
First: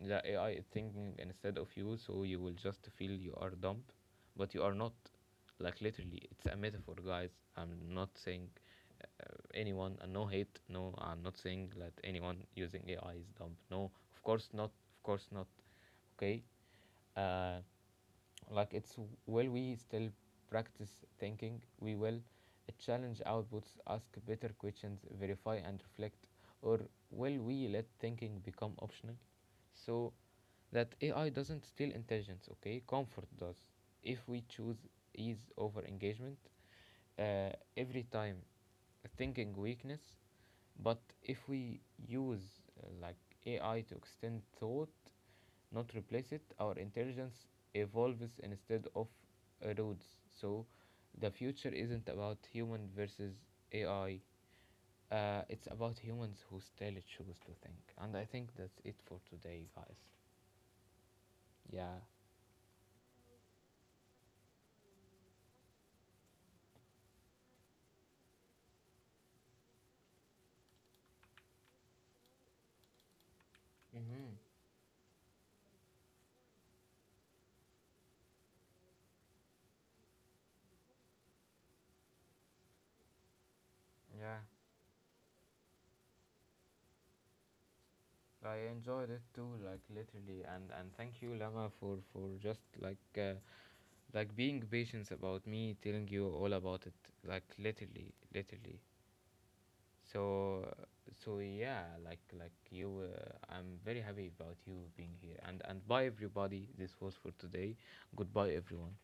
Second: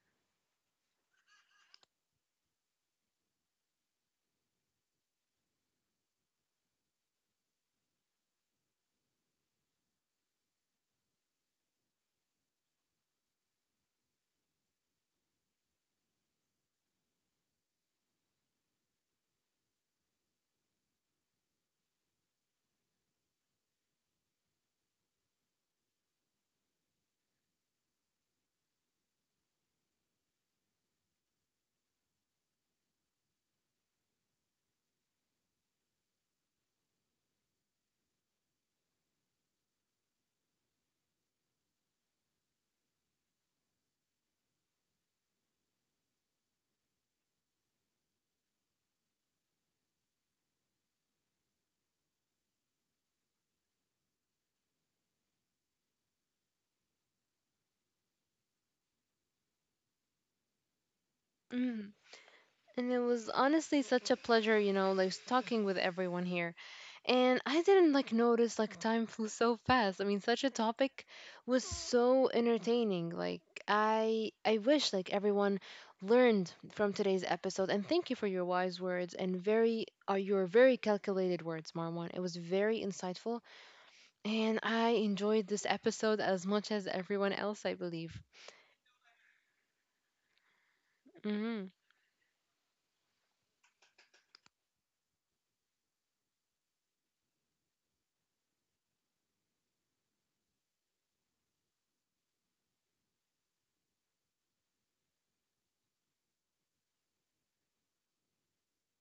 A: the AI is thinking instead of you, so you will just feel you are dumb, but you are not. Like literally, it's a metaphor, guys. I'm not saying anyone, and no hate. No, I'm not saying that anyone using AI is dumb. No, of course not. Of course not. Okay. Uh, like it's Will we still practice thinking? We will challenge outputs, ask better questions, verify and reflect. Or will we let thinking become optional, so that AI doesn't steal intelligence? Okay, comfort does. If we choose ease over engagement, uh, every time thinking weakness. But if we use uh, like AI to extend thought, not replace it, our intelligence evolves instead of erodes. So the future isn't about human versus AI. It's about humans who still choose to think. And I think that's it for today, guys.
B: hmm. Mm hmm.
A: Yeah.
B: And it was honestly such a pleasure, like talking with everyone here. And I didn't like notice like time flew so fast. I mean, such a topic was so entertaining. Like I
A: Mm-hmm.
B: I wish like everyone learned from today's episode, and thank you for your wise words and very your very calculated words, Marwan. It was very insightful,
A: Yeah,
B: and I enjoyed this episode as much as everyone else, I believe.
A: I enjoyed it too, like literally, and thank you, Lama,
B: Mhm.
A: for just like being patient about me telling you all about it, like literally, literally. so so yeah, you, I'm very happy about you being here, and bye, everybody. This was for today. Goodbye, everyone.